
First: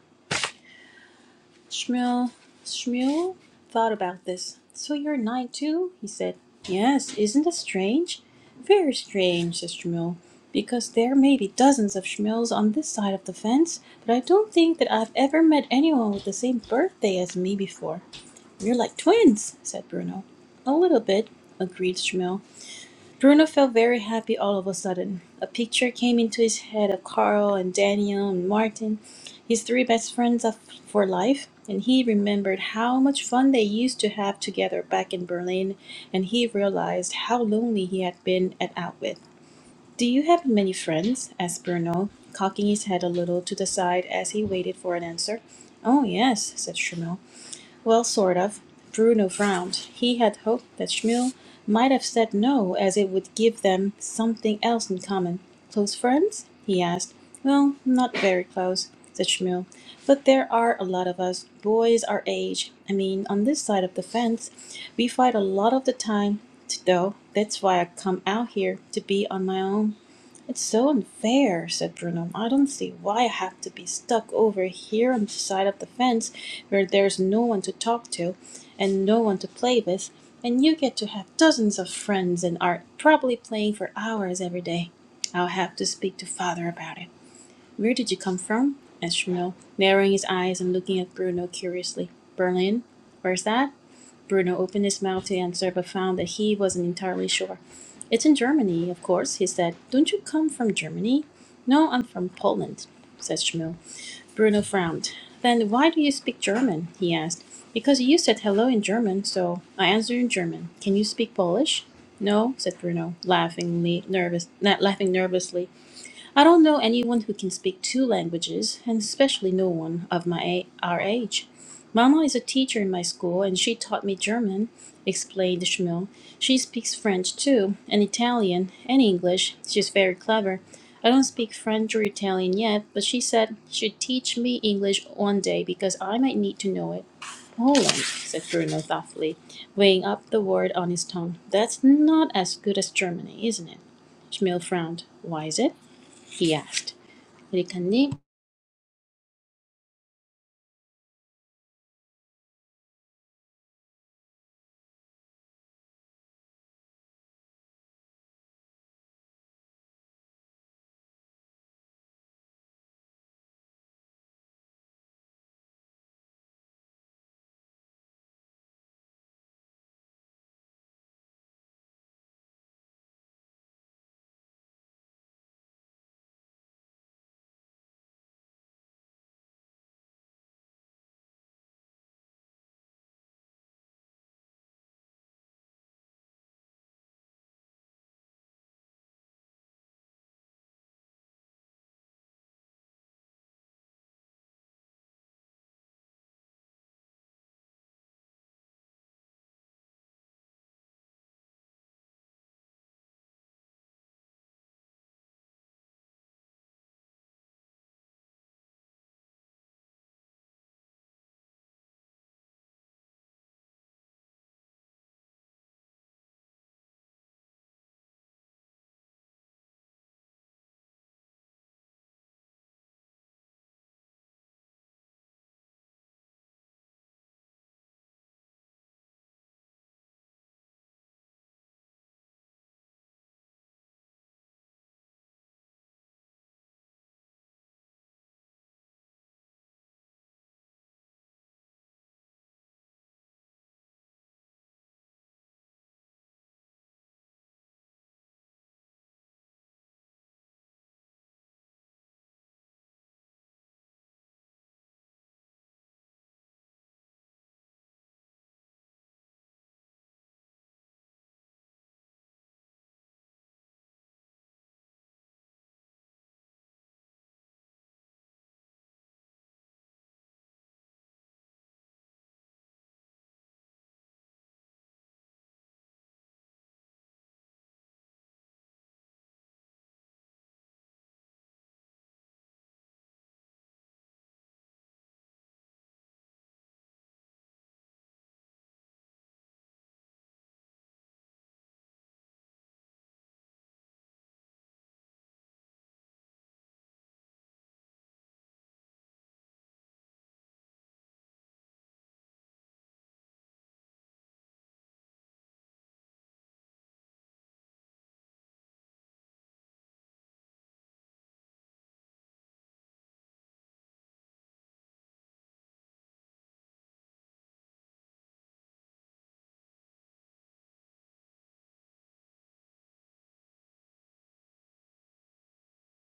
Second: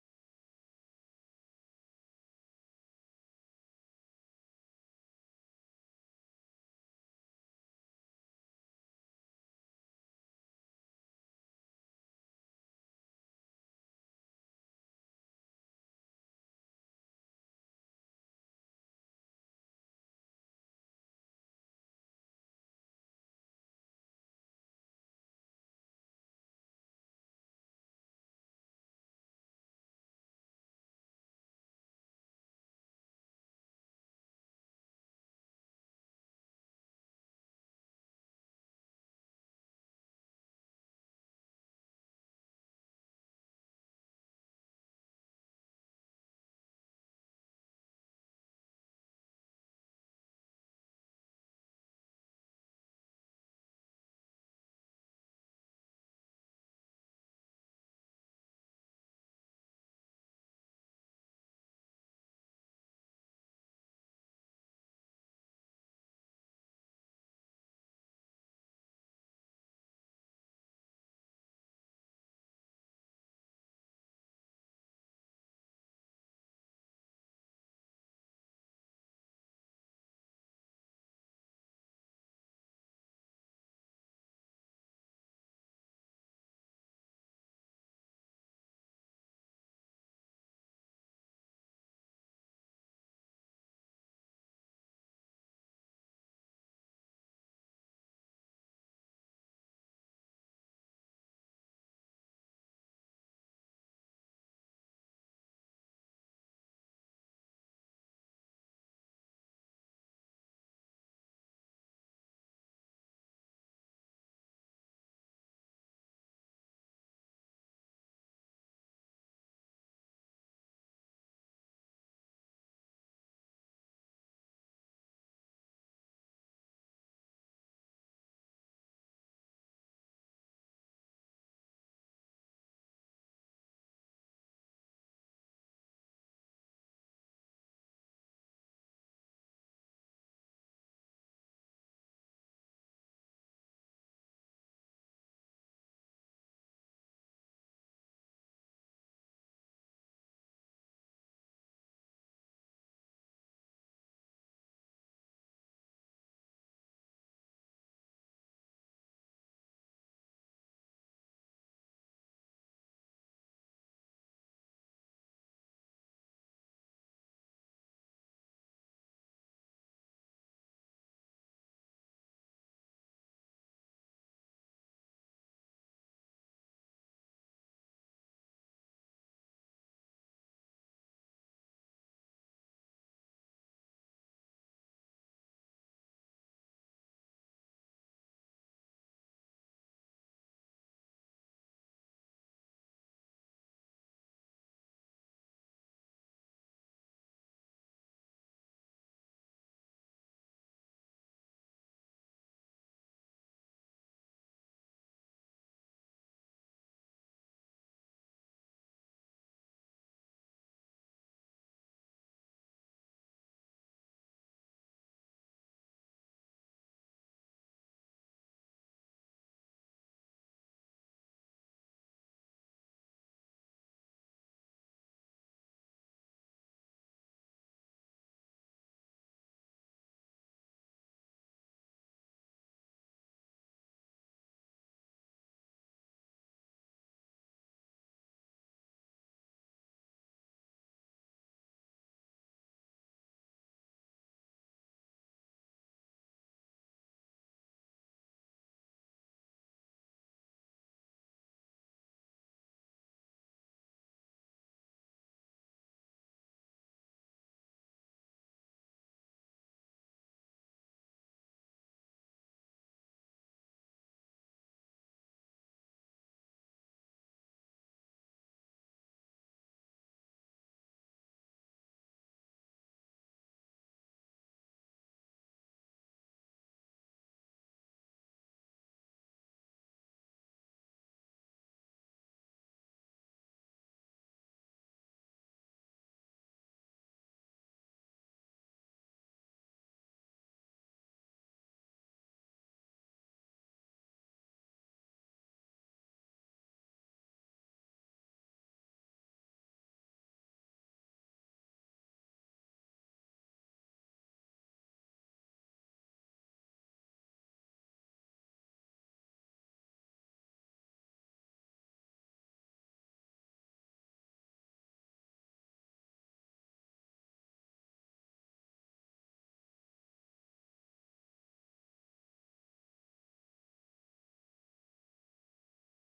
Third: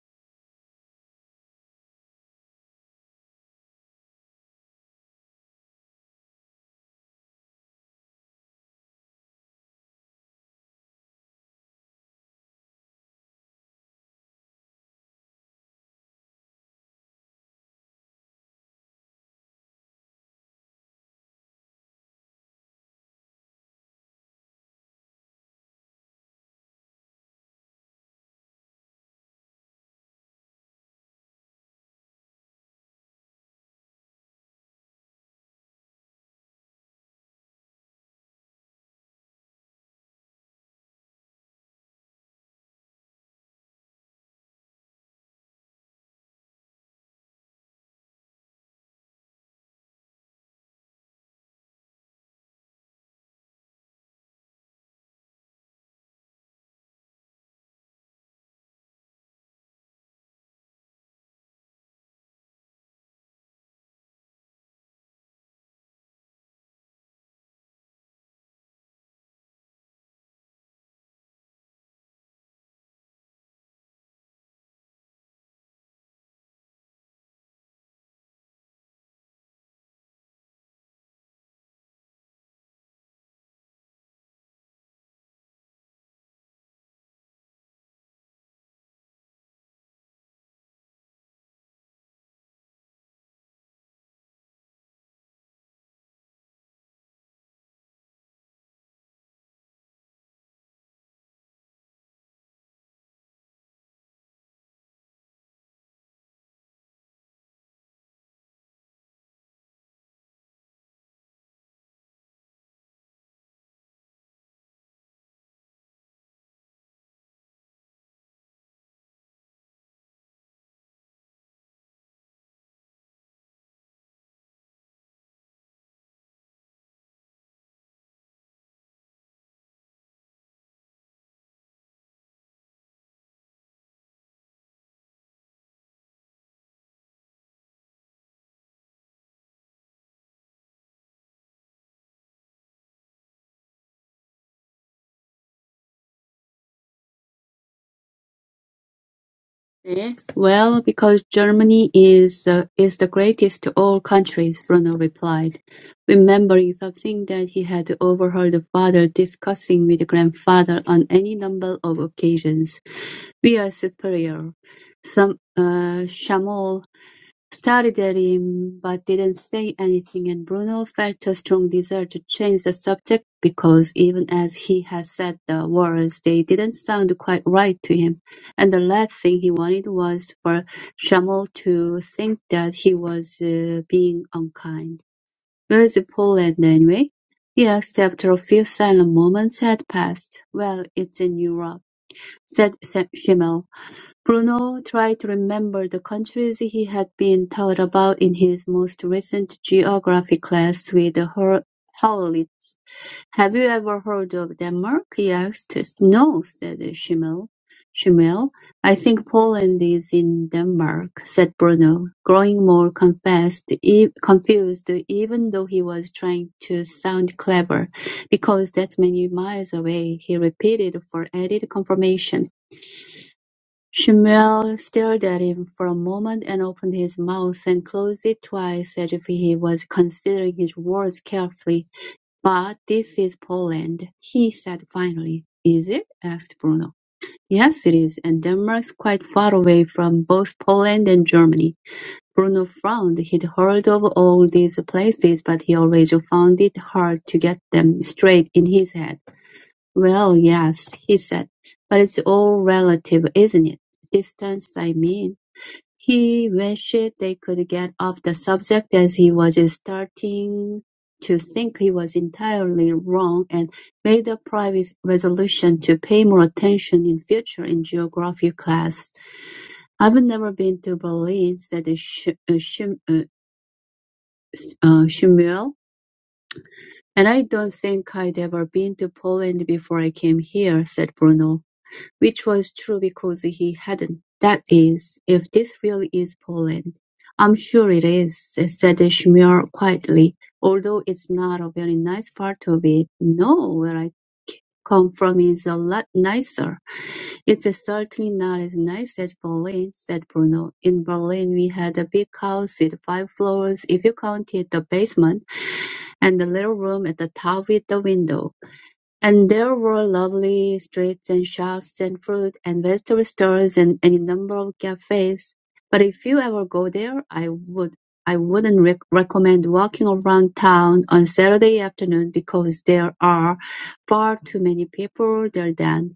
[SPEAKER 1] Shmuel, Shmuel thought about this. So you're nine too? He said. Yes, isn't it strange? Very strange, said Shmuel, because there may be dozens of Shmuels on this side of the fence, but I don't think that I've ever met anyone with the same birthday as me before. You're like twins, said Bruno. A little bit, agreed Shmuel. Bruno felt very happy all of a sudden. A picture came into his head of Carl and Daniel and Martin, his three best friends of, for life, and he remembered how much fun they used to have together back in Berlin, and he realized how lonely he had been at Outwith. Do you have many friends? asked Bruno, cocking his head a little to the side as he waited for an answer. Oh, yes, said Shemel. Well, sort of. Bruno frowned. He had hoped that Schmuel might have said no, as it would give them something else in common. Close friends? he asked. Well, not very close, said Schmuel. But there are a lot of us, boys our age. I mean, on this side of the fence. We fight a lot of the time, though. That's why I come out here, to be on my own. It's so unfair, said Bruno. I don't see why I have to be stuck over here on the side of the fence where there's no one to talk to and no one to play with, and you get to have dozens of friends and are probably playing for hours every day. I'll have to speak to father about it. Where did you come from? asked Bruno, narrowing his eyes and looking at Bruno curiously. Berlin? Where's that? Bruno opened his mouth to answer, but found that he wasn't entirely sure. It's in Germany, of course, he said. Don't you come from Germany? No, I'm from Poland, said Schmiel. Bruno frowned. Then why do you speak German? he asked. Because you said hello in German, so I answered in German. Can you speak Polish? No, said Bruno, laughingly nervous, not laughing nervously. I don't know anyone who can speak two languages, and especially no one of my our age. Mama is a teacher in my school, and she taught me German, explained Shmuel. She speaks French too, and Italian, and English. She's very clever. I don't speak French or Italian yet, but she said she'd teach me English one day because I might need to know it. Poland, said Bruno thoughtfully, weighing up the word on his tongue. That's not as good as Germany, isn't it? Schmiel frowned. Why is it? he asked. 에리카님,
[SPEAKER 2] Eh? "Well, because Germany is the is the greatest of all countries," Bruno replied, remembering something that he had overheard the father discussing with the grandfather on any number of occasions. "We are superior. Some uh, Stared at him, but didn't say anything, and Bruno felt a strong desire to change the subject, because even as he had said the words, they didn't sound quite right to him, and the last thing he wanted was for Shamol to think that he was uh, being unkind. Where's Poland, anyway? He asked after a few silent moments had passed. Well, it's in Europe, said Sa- Bruno tried to remember the countries he had been taught about in his most recent geography class with Howley. "Have you ever heard of Denmark?" he asked. "No," said Schimmel. "Schimmel, I think Poland is in Denmark," said Bruno, growing more confessed- e- confused even though he was trying to sound clever. "Because that's many miles away," he repeated for added confirmation. Shmuel stared at him for a moment and opened his mouth and closed it twice as if he was considering his words carefully. "But this is Poland," he said finally. "Is it?" asked Bruno. "Yes, it is, and Denmark's quite far away from both Poland and Germany." Bruno frowned. He'd heard of all these places, but he always found it hard to get them straight in his head. "Well, yes," he said, "but it's all relative, isn't it? Distance, I mean." He wished they could get off the subject as he was starting to think he was entirely wrong and made a private resolution to pay more attention in future in geography class. "I've never been to Berlin," said Sch- uh, Schm- uh, uh, Schmuel. "And I don't think I'd ever been to Poland before I came here," said Bruno. Which was true because he hadn't. That is, if this really is Poland. I'm sure it is, said Schmuir quietly, although it's not a very nice part of it. No, where I come from is a lot nicer. It's certainly not as nice as Berlin, said Bruno. In Berlin we had a big house with five floors if you counted the basement, and a little room at the top with the window. And there were lovely streets and shops and fruit and vegetable stores and any number of cafes. But if you ever go there, I would I wouldn't rec- recommend walking around town on Saturday afternoon because there are far too many people there then,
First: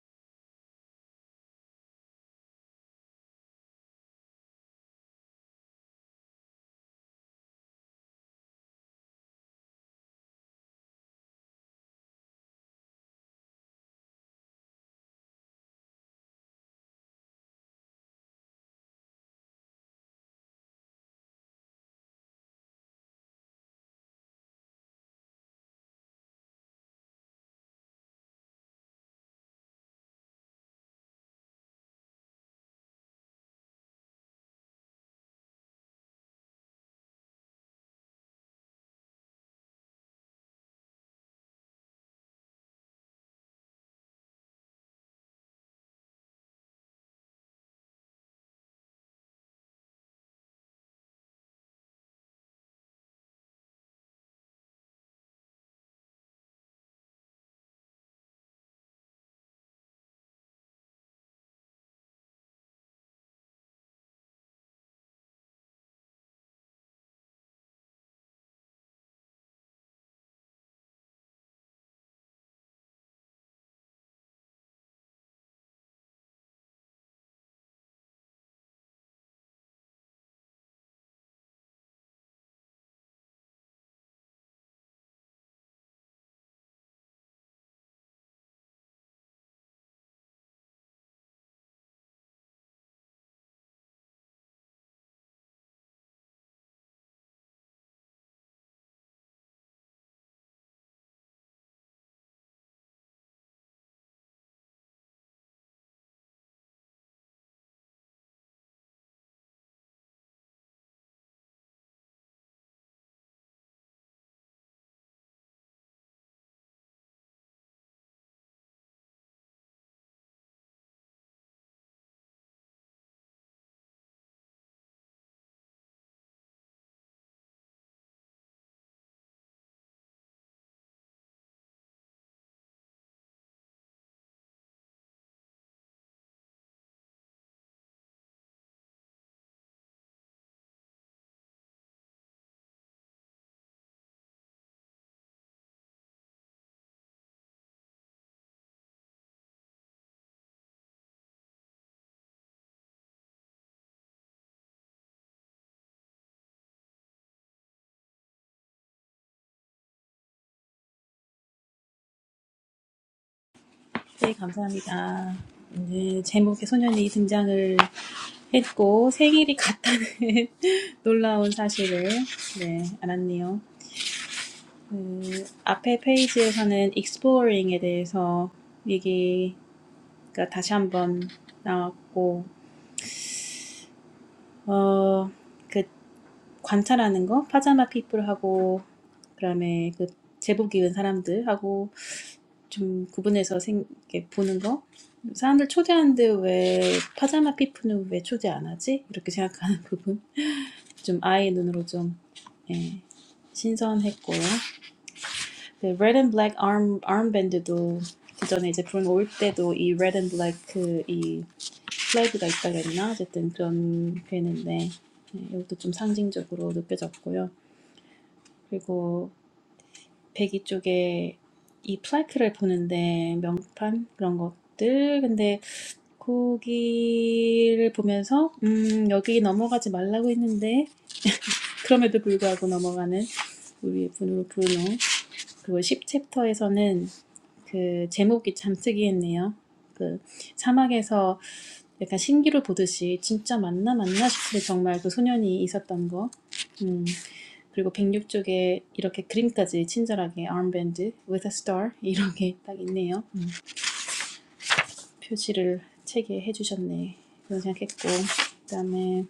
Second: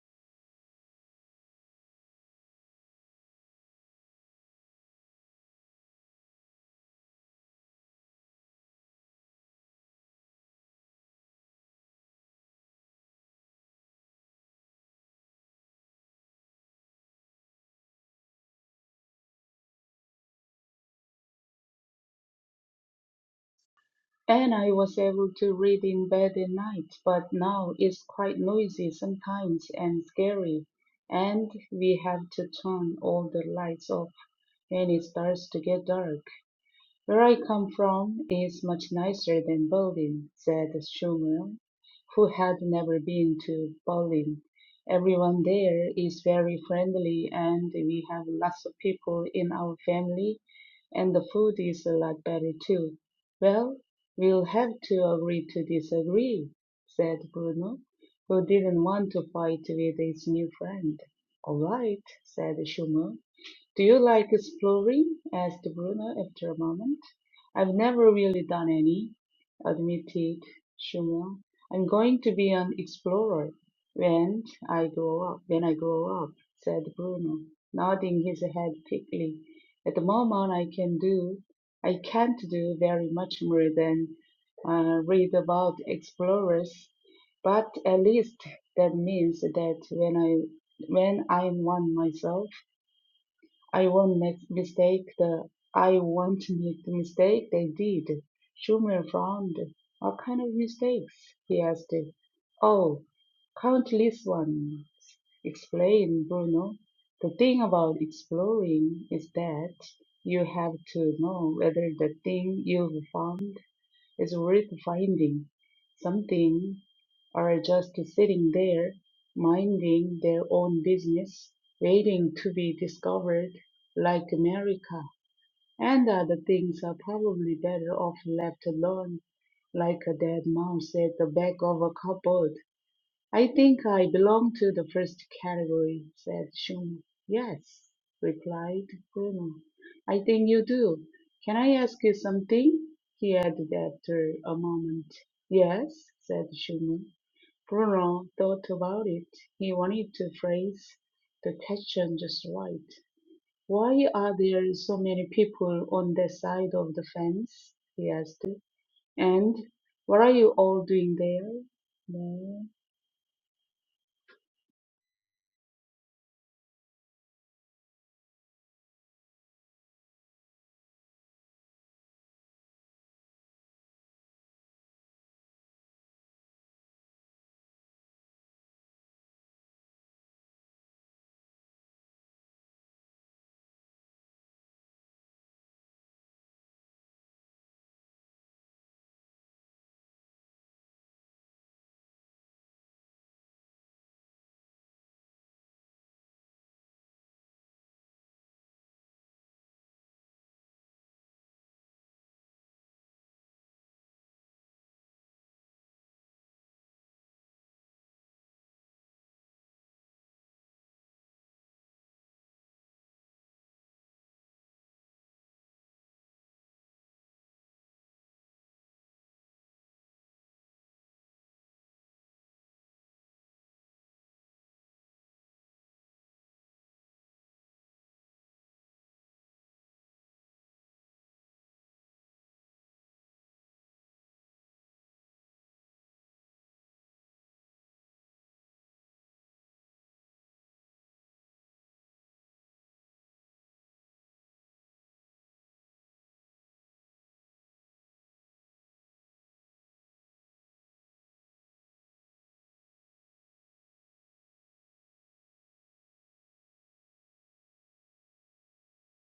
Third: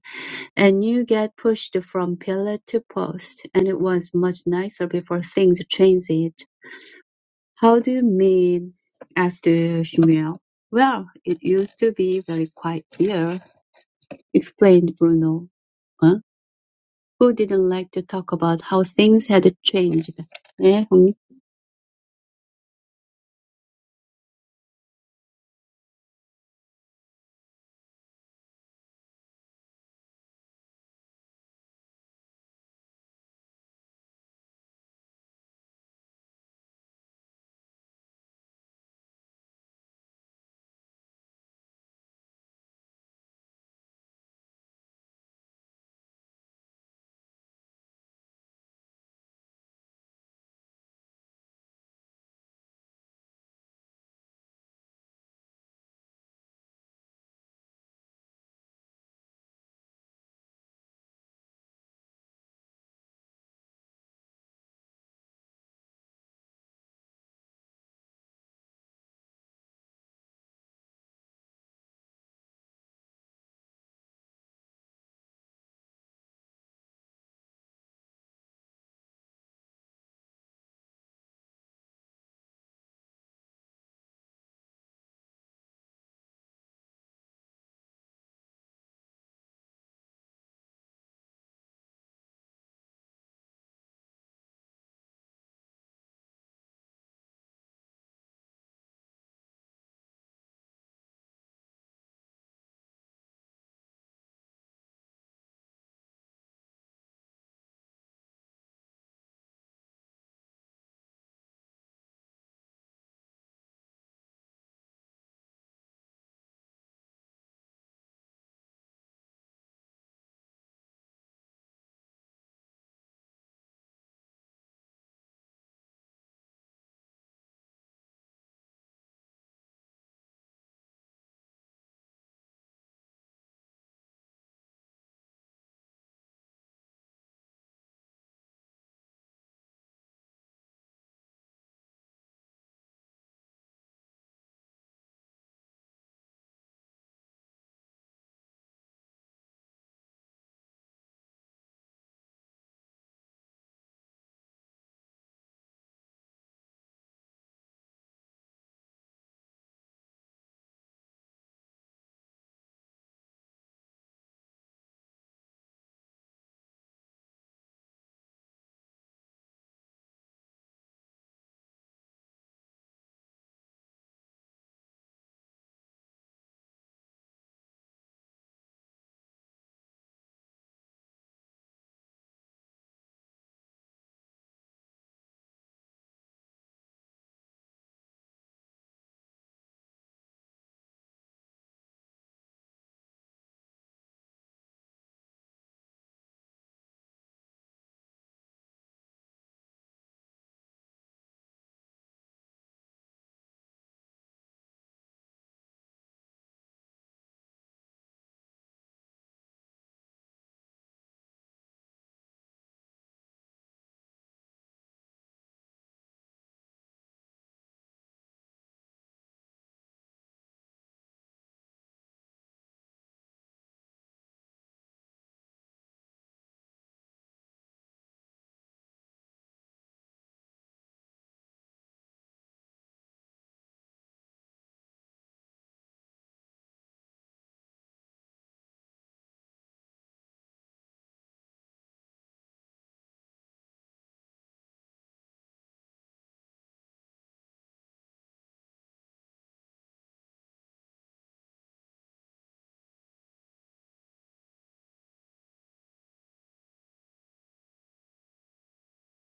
[SPEAKER 2] and you get pushed from pillar to post. And it was much nicer before things changed it. How do you mean? asked Shmuel. Well, it used to be very quiet here explained Bruno, huh? who didn't like to talk about how things had changed. 네,
[SPEAKER 3] And I was able to read in bed at night, but now it's quite noisy sometimes and scary, and we have to turn all the lights off when it starts to get dark. "Where I come from is much nicer than Berlin," said Schumann, who had never been to Berlin. "Everyone there is very friendly and we have lots of people in our family, and the food is a lot better too." "Well, we'll have to agree to disagree," said Bruno, who didn't want to fight with his new friend. "All right," said Schumann. Do you like exploring? asked Bruno after a moment. I've never really done any, admitted Shumon. I'm going to be an explorer when I grow up when I grow up, said Bruno, nodding his head quickly. At the moment I can do I can't do very much more than uh, read about explorers, but at least that means that when I when I'm one myself I won't make mistake. The I won't make the mistake they did. Schumer frowned. What kind of mistakes? He asked. Oh, countless ones. Explained Bruno. The thing about exploring is that you have to know whether the thing you've found is worth finding something or just sitting there minding their own business, waiting to be discovered like America. And other things are probably better off left alone, like a dead mouse at the back of a cupboard. "I think I belong to the first category," said Chum. "Yes," replied Bruno, "I think you do. Can I ask you something?" he added after a moment. "Yes," said Chum. Bruno thought about it. He wanted to phrase the question just right. "Why are there so many people on that side of the fence?" he asked. "And what are you all doing there?" No.
[SPEAKER 1] 네, 감사합니다. 오늘 제목에 소년이 등장을 했고, 생일이 같다는 놀라운 사실을, 네, 알았네요. 그, 앞에 페이지에서는 exploring에 대해서 얘기가 다시 한번 나왔고, 어, 그, 관찰하는 거, 파자마 피플하고, 그 다음에 그 제복 입은 사람들하고 좀 구분해서 생, 이렇게 보는 거. 사람들 초대하는데 왜 파자마 피프는 왜 초대 안 하지? 이렇게 생각하는 부분. 좀 아이의 눈으로 좀 예, 신선했고요. 네, Red and Black arm armband도 그 전에 이제 그런 거올 때도 이 Red and Black 그, 이 플래그가 있다 그랬나? 어쨌든 그런 게 있는데 예, 이것도 좀 상징적으로 느껴졌고요. 그리고 배기 쪽에 이 플래크를 보는데 명판 그런 것들 근데 거기를 보면서 음 여기 넘어가지 말라고 했는데 그럼에도 불구하고 넘어가는 우리의 브루- 브루노 그리고 십 챕터에서는 그 제목이 참 특이했네요. 그 사막에서 약간 신기루 보듯이 진짜 맞나 맞나 싶을 정말 그 소년이 있었던 거. 음 그리고 백육 쪽에 이렇게 그림까지 친절하게 armband with a star 이렇게 딱 있네요. 표시를 책에 해주셨네. 그런 생각했고 그다음에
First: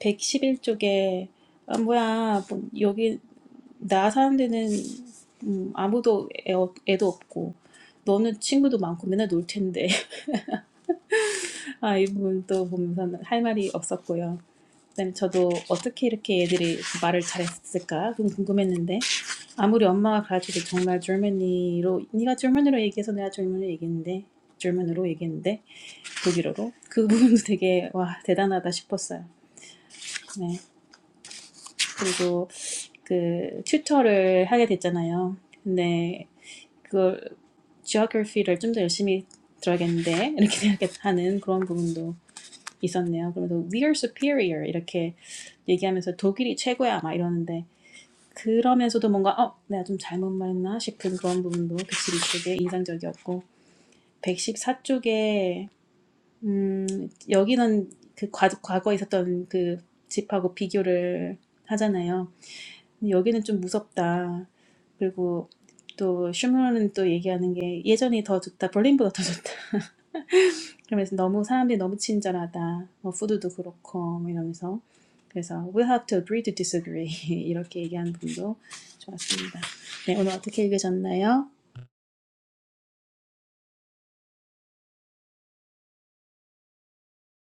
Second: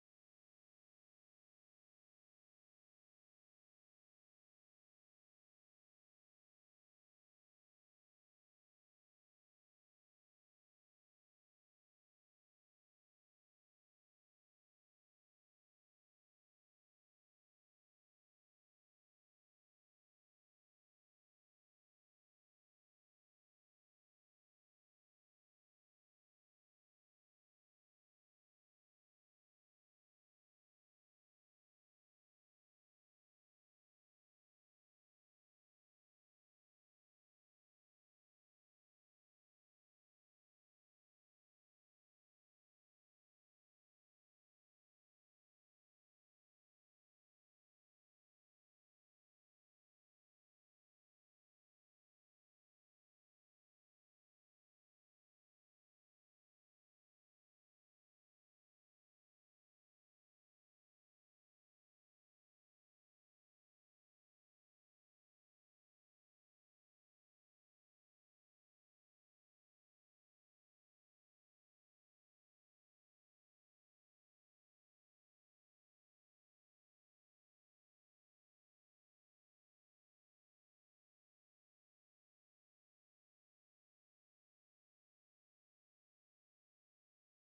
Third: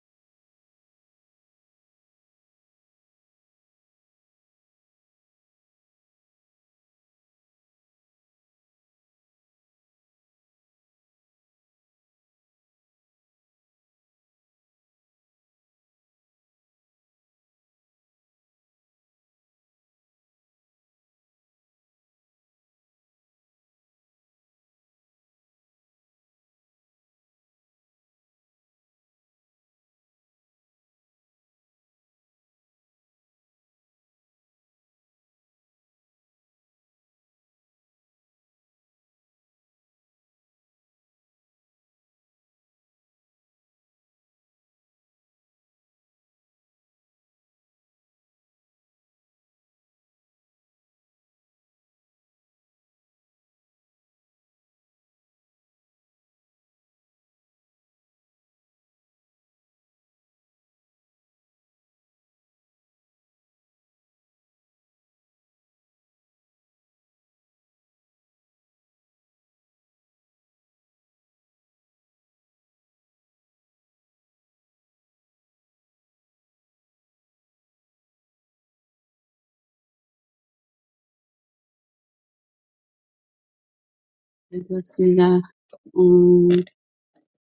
[SPEAKER 1] 111쪽에 아 뭐야 뭐 여기 나 사는 데는 음, 아무도 애, 없- 애도 없고 너는 친구도 많고 맨날 놀 텐데 아 이 부분 또 보면서 할 말이 없었고요. 그다음에 저도 어떻게 이렇게 애들이 말을 잘했을까 좀 궁금했는데 아무리 엄마가 가르쳐도 정말 젊은이로 네가 젊은이로 얘기해서 내가 젊은이로 얘기했는데 젊은으로 얘기했는데 독일어로 그 부분도 되게 와 대단하다 싶었어요. 네. 그리고 그 튜터를 하게 됐잖아요. 근데 그걸 geography를 좀 더 열심히 들어야겠는데 이렇게 생각하는 그런 부분도 있었네요. 그래서 we are superior 이렇게 얘기하면서 독일이 최고야 막 이러는데 그러면서도 뭔가 어 내가 좀 잘못 말했나 싶은 그런 부분도 백십이 쪽에 인상적이었고 백십사 쪽에 음 여기는 그 과, 과거에 있었던 그 집하고 비교를 하잖아요. We have to agree to disagree. 이렇게 얘기하는 분도 좋았습니다. 네, 오늘 어떻게 읽으셨나요?
[SPEAKER 2] 정리되었습니다. 음,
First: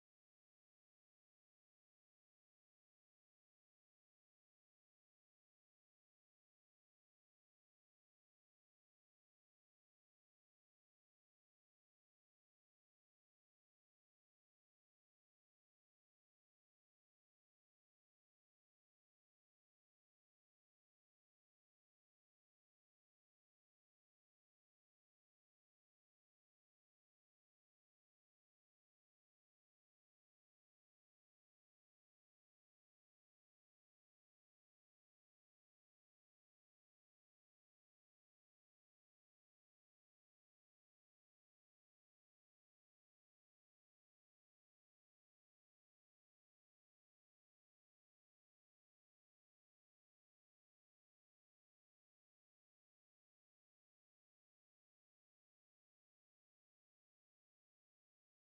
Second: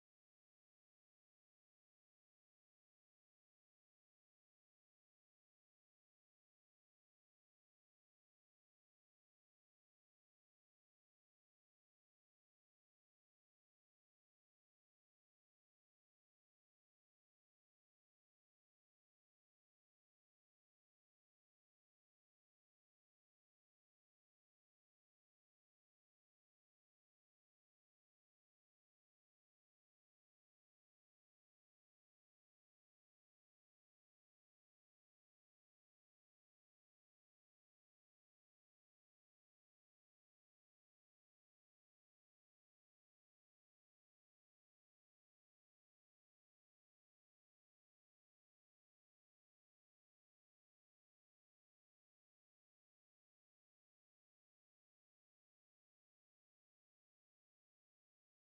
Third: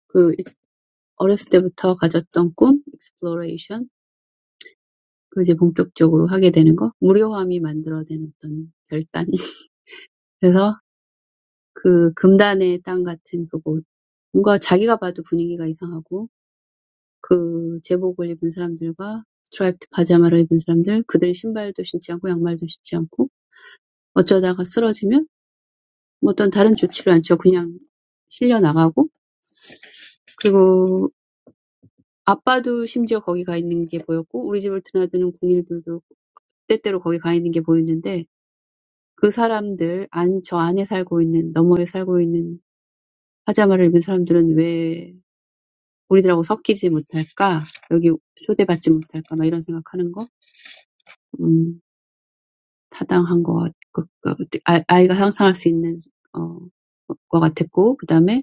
[SPEAKER 2] 그 어렸을 때부터 가졌던 꿈, exploration, 그 이제 본격적으로 하게 되는 거, 무료함이 만들어낸 어떤 결단. 그래서 그 금단의 땅 같은 그곳, 뭔가 자기가 봐도 분위기가 이상하고 그 제복을 입은 사람들과 스트라이프드 파자마를 입은 사람들, 그들 신발도 신지 않고 양말도 신지 않고 어쩌다가 쓰러지면 뭐 어떤 다른 조치를 않죠. 그냥 실려 나가고 그리고 아빠도 심지어 거기 가 있는 게 보였고 우리 집을 드나드는 군인들도 때때로 거기 가 있는 게 보였는데 그 사람들 안, 저 안에 살고 있는 너머에 살고 있는 파자마를 입은 사람들은 왜 우리들하고 섞이지 못할까? 여기 초대받지 못할까? 막 이런 생각하는 거? 음, 타당한 것아 아이가 상상할 수 있는 어, 것 같았고, 그 다음에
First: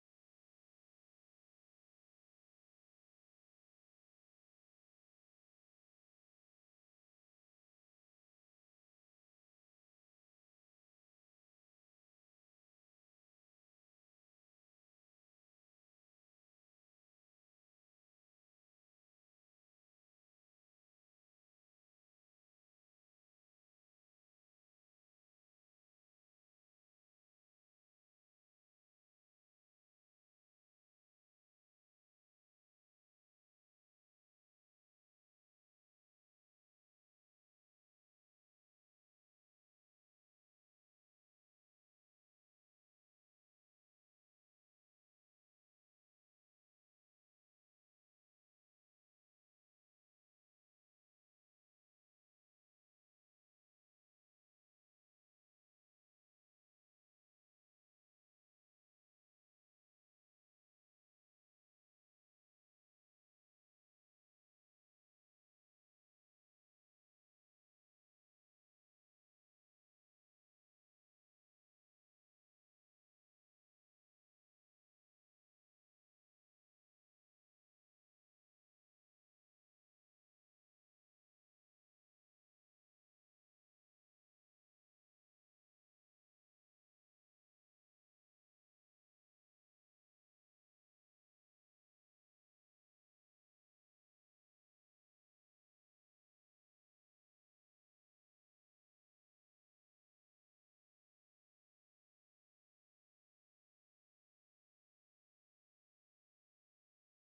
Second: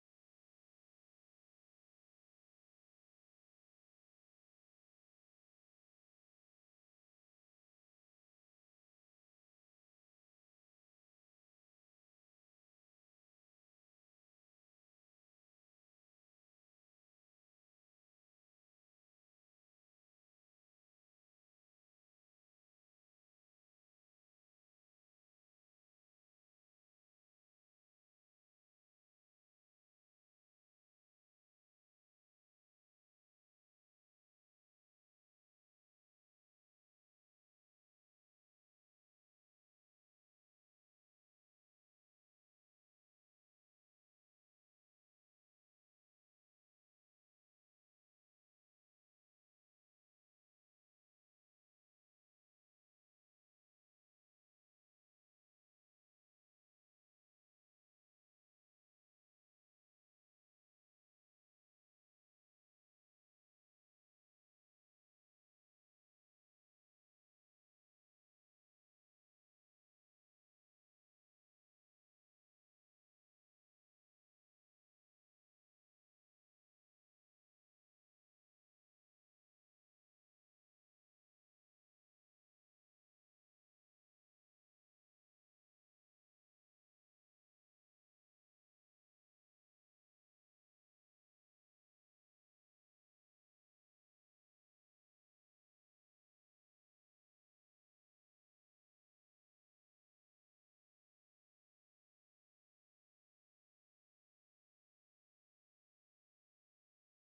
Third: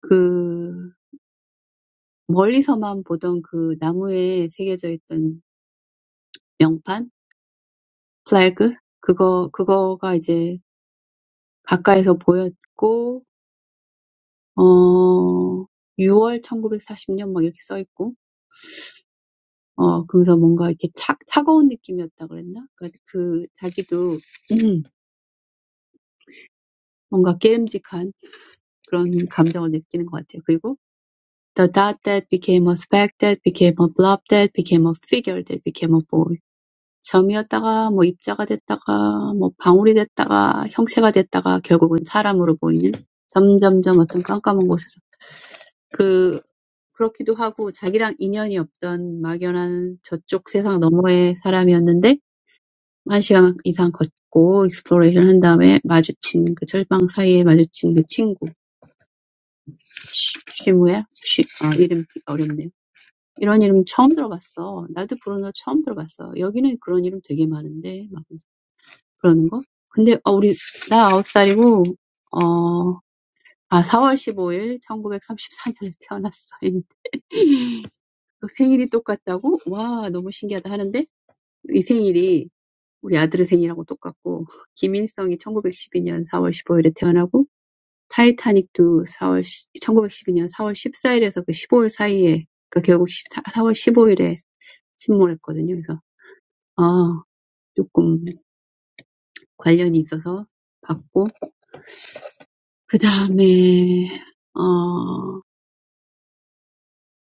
[SPEAKER 2] 그 멀리서만 보던 그 나무에 새겨져 있던 명판, 플래그, 그거, 그거가 이제 가까이서 보였고, 어, 유월 천구백사십 년막 이렇게 써 있고, 어, 그러면서 뭔가 이렇게 차, 차가운 느낌이었다 그랬나? 그러니까 그, 자기도, 음, 뭔가 깨름직한 그런 감정을 느끼는 것 같아요. 그리고, The dot that became a speck that became a blob that became a figure that became a boy. 점이었다가 뭐 입자가 됐다가 뭐 방울이 됐다가 형체가 됐다가 결국은 사람으로 보이는 점점점 어떤 깜깜한 곳에서 그 그렇기도 하고 자기랑 인연이 없던 막연한 저쪽 세상 너머의 사람이었는데 한 시간 이상 걷고 익스플로레이션 한 다음에 마주친 그 절방 사이에 마주친 그 친구 쉬, 쉬무야 쉬, 아 이름 어렵네요. 이런 이름 처음 들어봤어. 나도 브루노 처음 들어봤어. 여기는 그런 이름 되게 많은데 막 그러는 거? 근데 어 우리 나 아홉 살이고 어아 사월 십오일 천구백삼십사년에 태어났어. 생일이 똑같다고? 와, 너무 신기하다 하는데 이 생일이 우리 아들의 생일하고 똑같고 김일성이 1912년 사월 십오일에 태어나고 타이타닉도 4월 1912년 사월 십사일에서 그 십오일 사이에 그 결국 사월 십오일에 침몰했거든요. 그래서 아, 조금 관련이 있어서 봤고 그 다음에 어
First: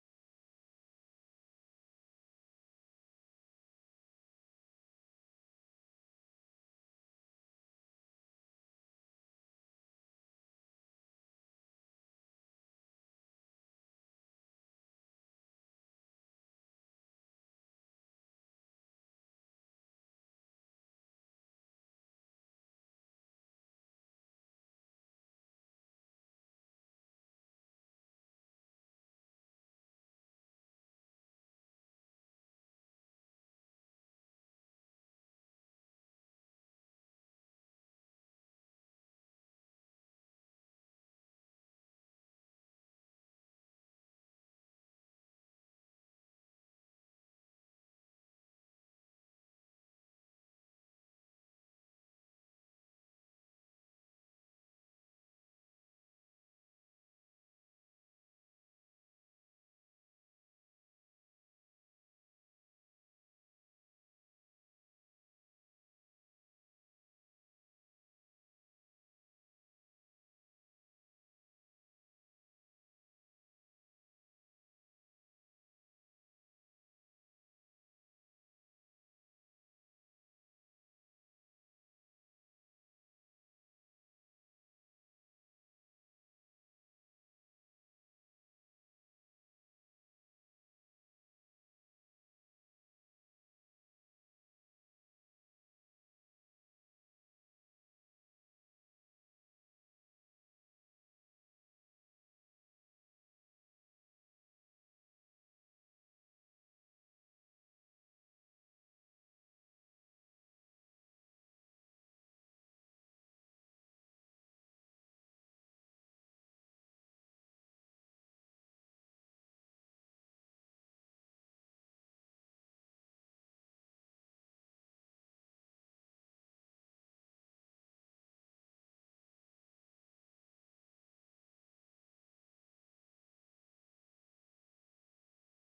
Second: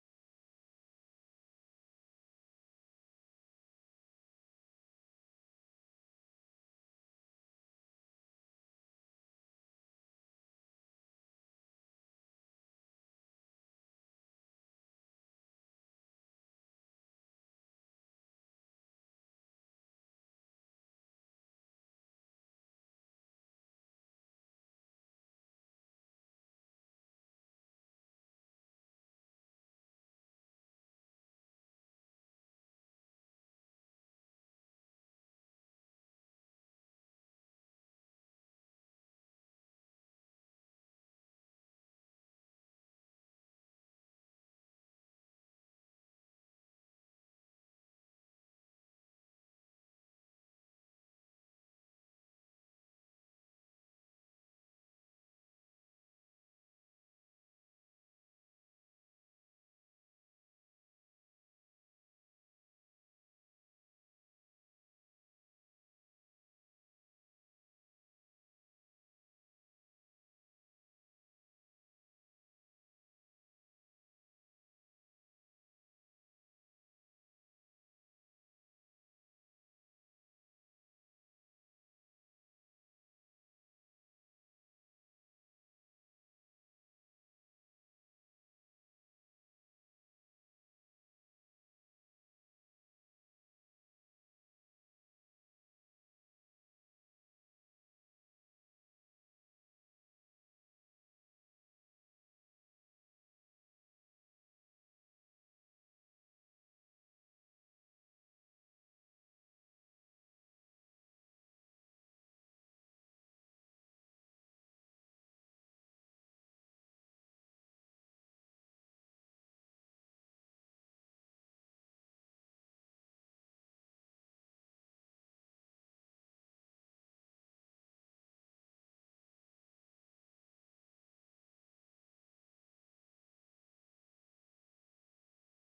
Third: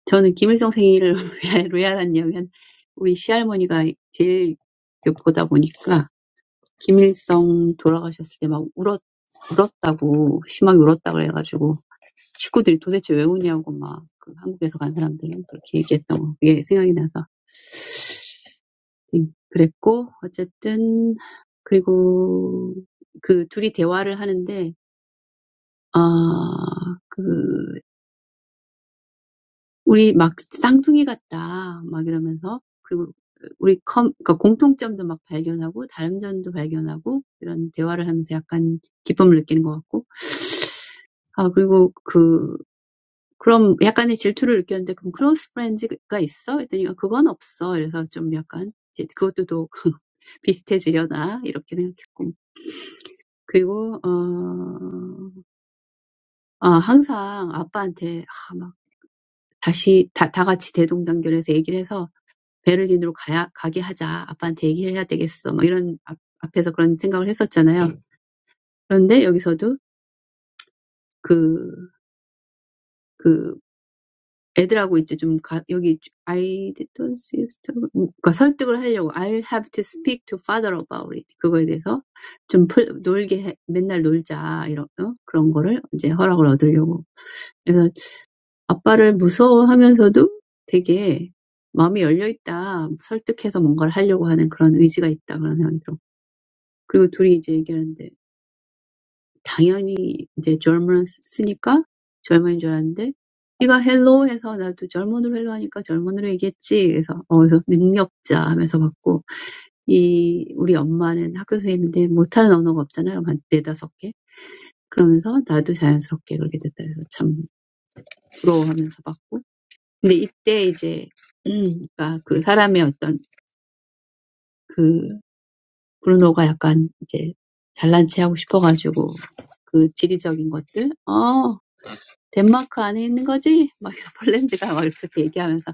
[SPEAKER 2] 저는 김일성 생일을 왜, 알았냐면, 우리 시할머니가 제일 보다 보니까, 김일성 돌아가셨을 때 막 울었, 울었다고, 심하게 울었다 그래가지고, 식구들이 도대체 왜 우냐고 막, 그 한국에서 간 사람들은 그렇게 얘기했던 거, 그게 생각이 나서. 음, 그랬고, 어쨌든, 그리고 그 둘이 대화를 하는데, 아, 그 We're like twins, or something. And we find commonalities and differences, and talk about it. We feel a little bit of happiness. And then I get a little jealous. Do you have a cross-friend? I said no. So I think that's similar. And I always talk to my dad. We're all together and talk. 베를린으로 가야 가게 하자. 아빠한테 얘기를 해야 되겠어. 막 이런 앞, 앞에서 그런 생각을 했었잖아요. 그런데 여기서도 그, 그 애들하고 이제 좀 가, 여기 I don't see 그러니까 설득을 하려고 I'll have to speak to father about it. 그거에 대해서 좀 풀, 놀게 해, 맨날 놀자 이런 어? 그런 거를 이제 허락을 얻으려고. 그래서 아빠를 무서워하면서도 되게 마음이 열려 있다. 설득해서 뭔가를 하려고 하는 그런 의지가 있다. 그런 생각이 들었고. 그리고 둘이 이제 얘기하는데 당연히 이제 젊은 쓰니까 German인 줄 알았는데 네가 hello 해서 나도 German으로 hello 하니까 젊은으로 얘기했지. 그래서 어 그래서 능력자 하면서 받고 이 우리 엄마는 학교 선생님인데 못하는 언어가 없잖아요. 한 네다섯 개. 그러면서 나도 자연스럽게 그렇게 됐다. 그래서 참 부러워하면서 받고. 근데 이때 이제 음 그러니까 그 사람의 어떤 그 브루노가 약간 이제 잘난 체하고 싶어가지고 그 지리적인 것들, 어 덴마크 안에 있는 거지? 막 폴란드가 막 이렇게 얘기하면서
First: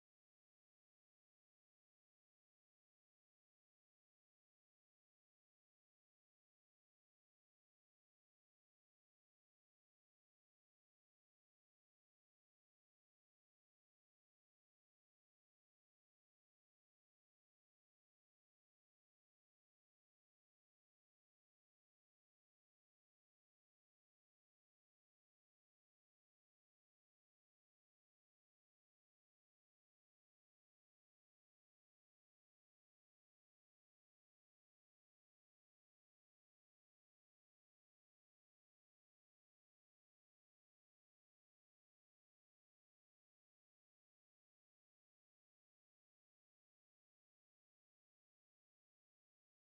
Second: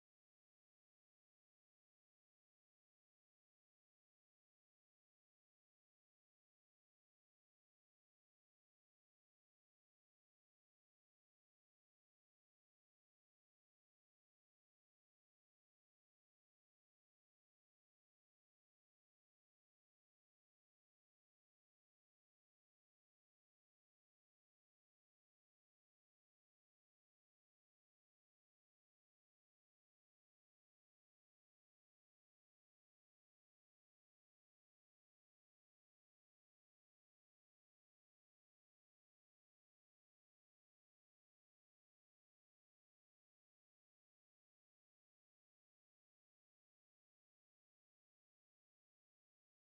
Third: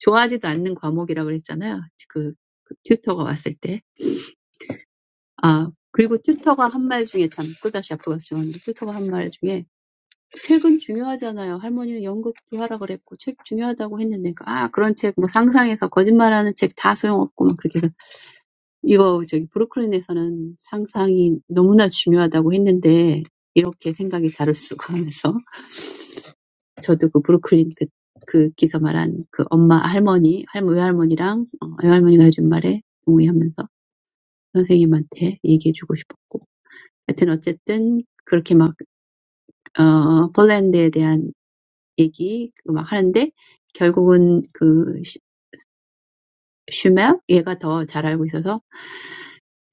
[SPEAKER 2] 좋아하지도 않는 과목이라고 그랬잖아요. 그, 그 튜터가 왔을 때. 아, 그리고 튜터가 한 말 중에 참 또다시 앞으로 가서 죄송한데 튜터가 한 말 중에 책은 중요하잖아요. 할머니는 연극도 하라 그랬고 책 중요하다고 했는데 아 그런 책뭐 상상해서 거짓말하는 책 다 소용없고 막 그렇게 해서 이거 저기 브루클린에서는 상상이 너무나 중요하다고 했는데 이렇게 생각이 다를 수가 하면서 저도 그 브루클린 그, 그 기사 말한 그 엄마, 할머니, 할머, 외할머니랑 어, 외할머니가 해준 말에 동의하면서 선생님한테 얘기해주고 싶었고. 하여튼 어쨌든 그렇게 막, 어, 폴란드에 대한 얘기 막 하는데 결국은 그 슈- 슈멜? 얘가 더잘 알고 있어서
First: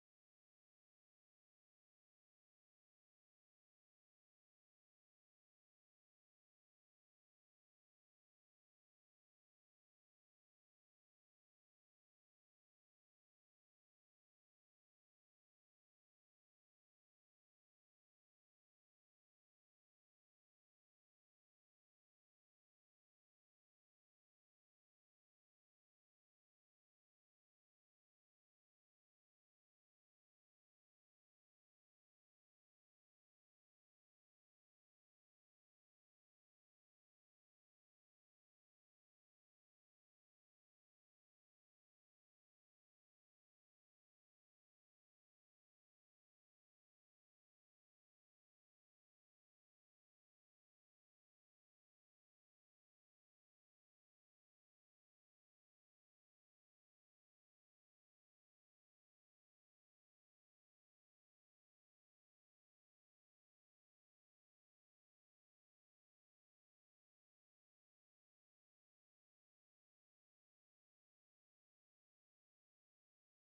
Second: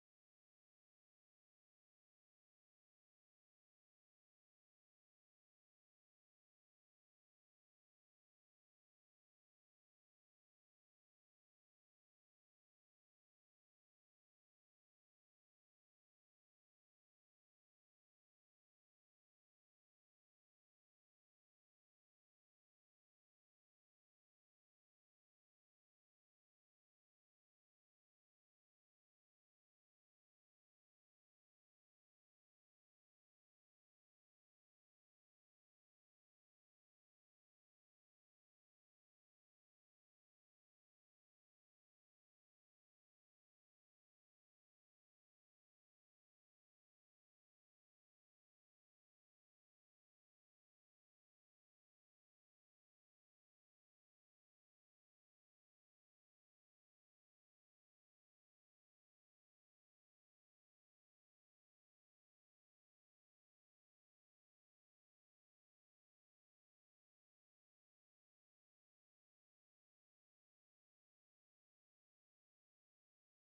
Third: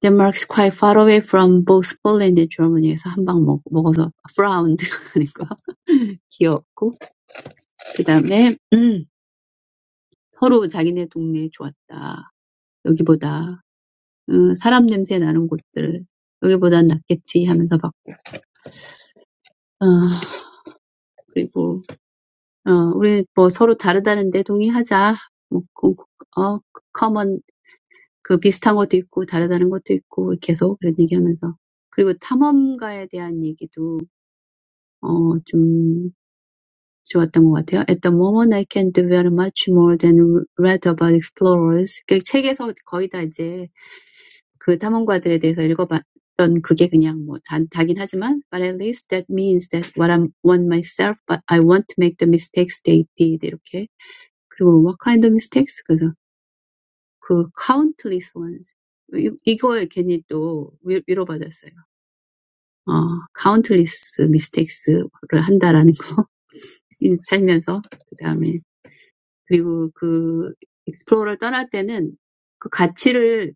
[SPEAKER 2] Denmark's quite far away from both Poland and Germany에서 한방 먹, 먹어서 frowned 하니까 귀엽고 그 다음에 음, 서로 자기네 동네 좋았다. 여기보다 어, 사람 냄새 나는 곳들 여기보단 낫겠지 하면서 막 어, 그리고 어, 우리 뭐 서로 다르다는데 동의하자 뭐 어, common 그 비슷한 것도 있고 다르다는 것도 있고 계속 그런 얘기하면서 그리고 탐험가에 대한 얘기도 어, 좀 좋았던 것 같아요. At the moment, I can do very much more than read about explorers. 그 책에서 거의 다 이제 그 탐험가들에 대해서 읽어봤던 그게 그냥 뭐 다, 다긴 하지만 but at least that means that what I want myself but I won't make the mistakes they did 이렇게 그리고 what kind of mistakes 그래서 그 countless ones 이, 이거에 괜히 또 위로받았어요. 어, countless mistakes를 한다라는 거 살면서 그 다음에 그리고 그 explore를 떠날 때는 그 가치를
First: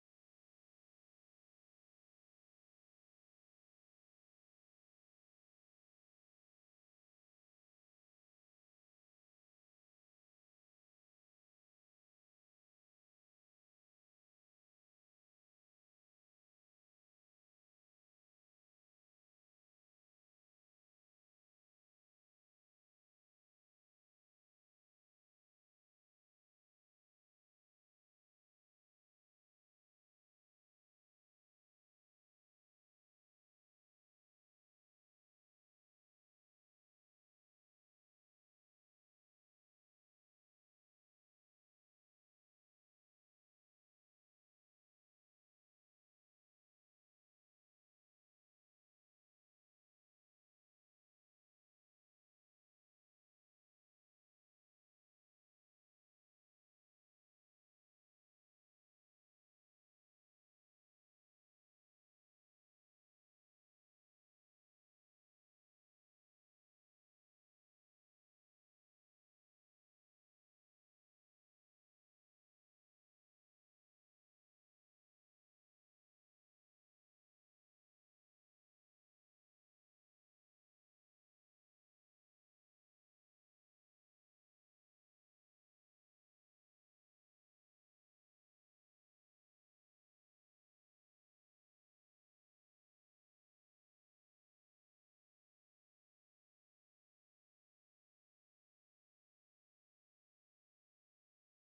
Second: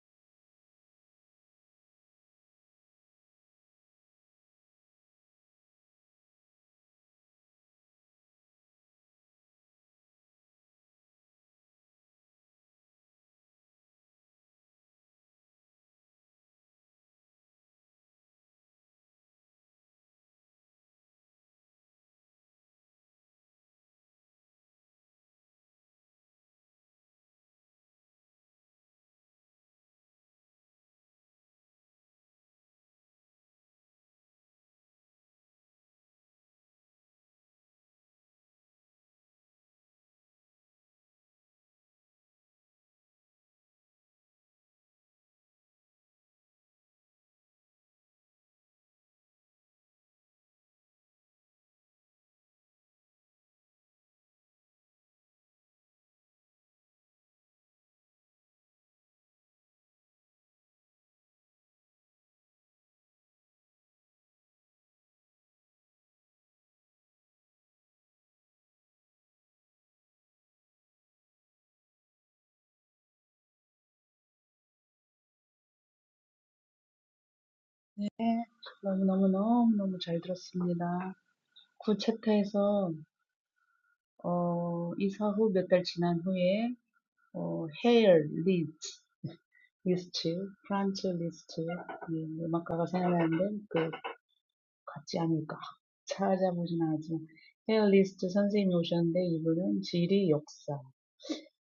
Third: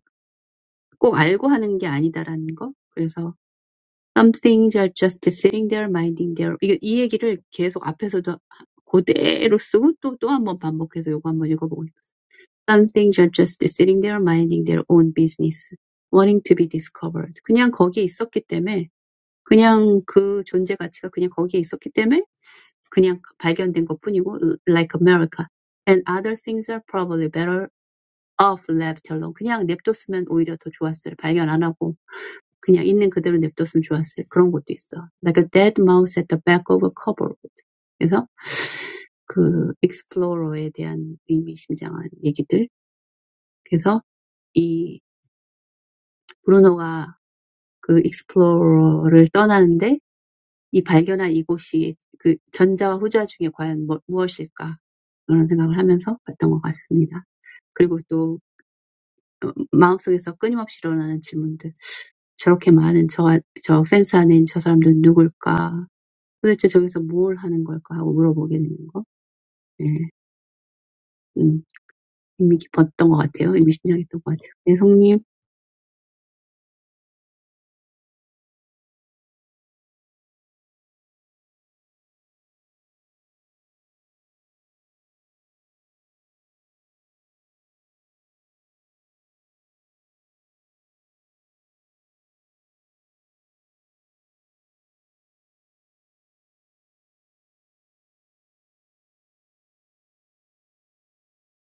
[SPEAKER 2] 꼭 알고 하는 게 아니다라는 거 그래서 Some things are just sitting there minding their 이, 이 얘기를 계속 앞에서도 그대로 쓰고 또, 또 한번 반복해서 요거 한번 읽어보고 싶었어요. Some things are just sitting there minding their own business, wanting to be discovered. 그냥 거기에 있었기 때문에 그냥 그 존재 가치가 그냥 거기에 있었기 때문에 그냥 발견된 것뿐이고 like America. And other things are probably better off left alone. 그냥 냅뒀으면 오히려 더 좋았을. 발견 안 하고 그냥 있는 그대로 냅뒀으면 좋았을 그런 것도 있어. Like a dead mouse at the back of a cupboard. 그래서 그 explore에 대한 의미심장한 얘기들. 그래서 이 브루노가 그 explore를 떠나는데 이 발견한 이곳이 그 전자와 후자 중에 과연 뭐, 무엇일까? 그런 생각을 하면서 봤던 것 같습니다. 그리고 또 마음속에서 끊임없이 일어나는 질문들. 저렇게 많은 저, 저 펜스 안에 있는 저 사람들은 누굴까? 도대체 저기서 뭘 하는 걸까 하고 물어보게 되는 거. 예. 음, 의미 깊었던 것 같아요. 의미심장했던 것 같아요. 예,
[SPEAKER 3] 네, 너무너무 너무너무 잘 들었습니다. 구체태에서 어, 이사 후몇 달 지난 후에 어, 헤일 리스트, 리스트, 프란츠 리스트 이 음악가가 생각나는데 그 같지 않을까 찾아보진 않았지만 헤일 리스트 선생님이 오셨는데 이분은 지리 역사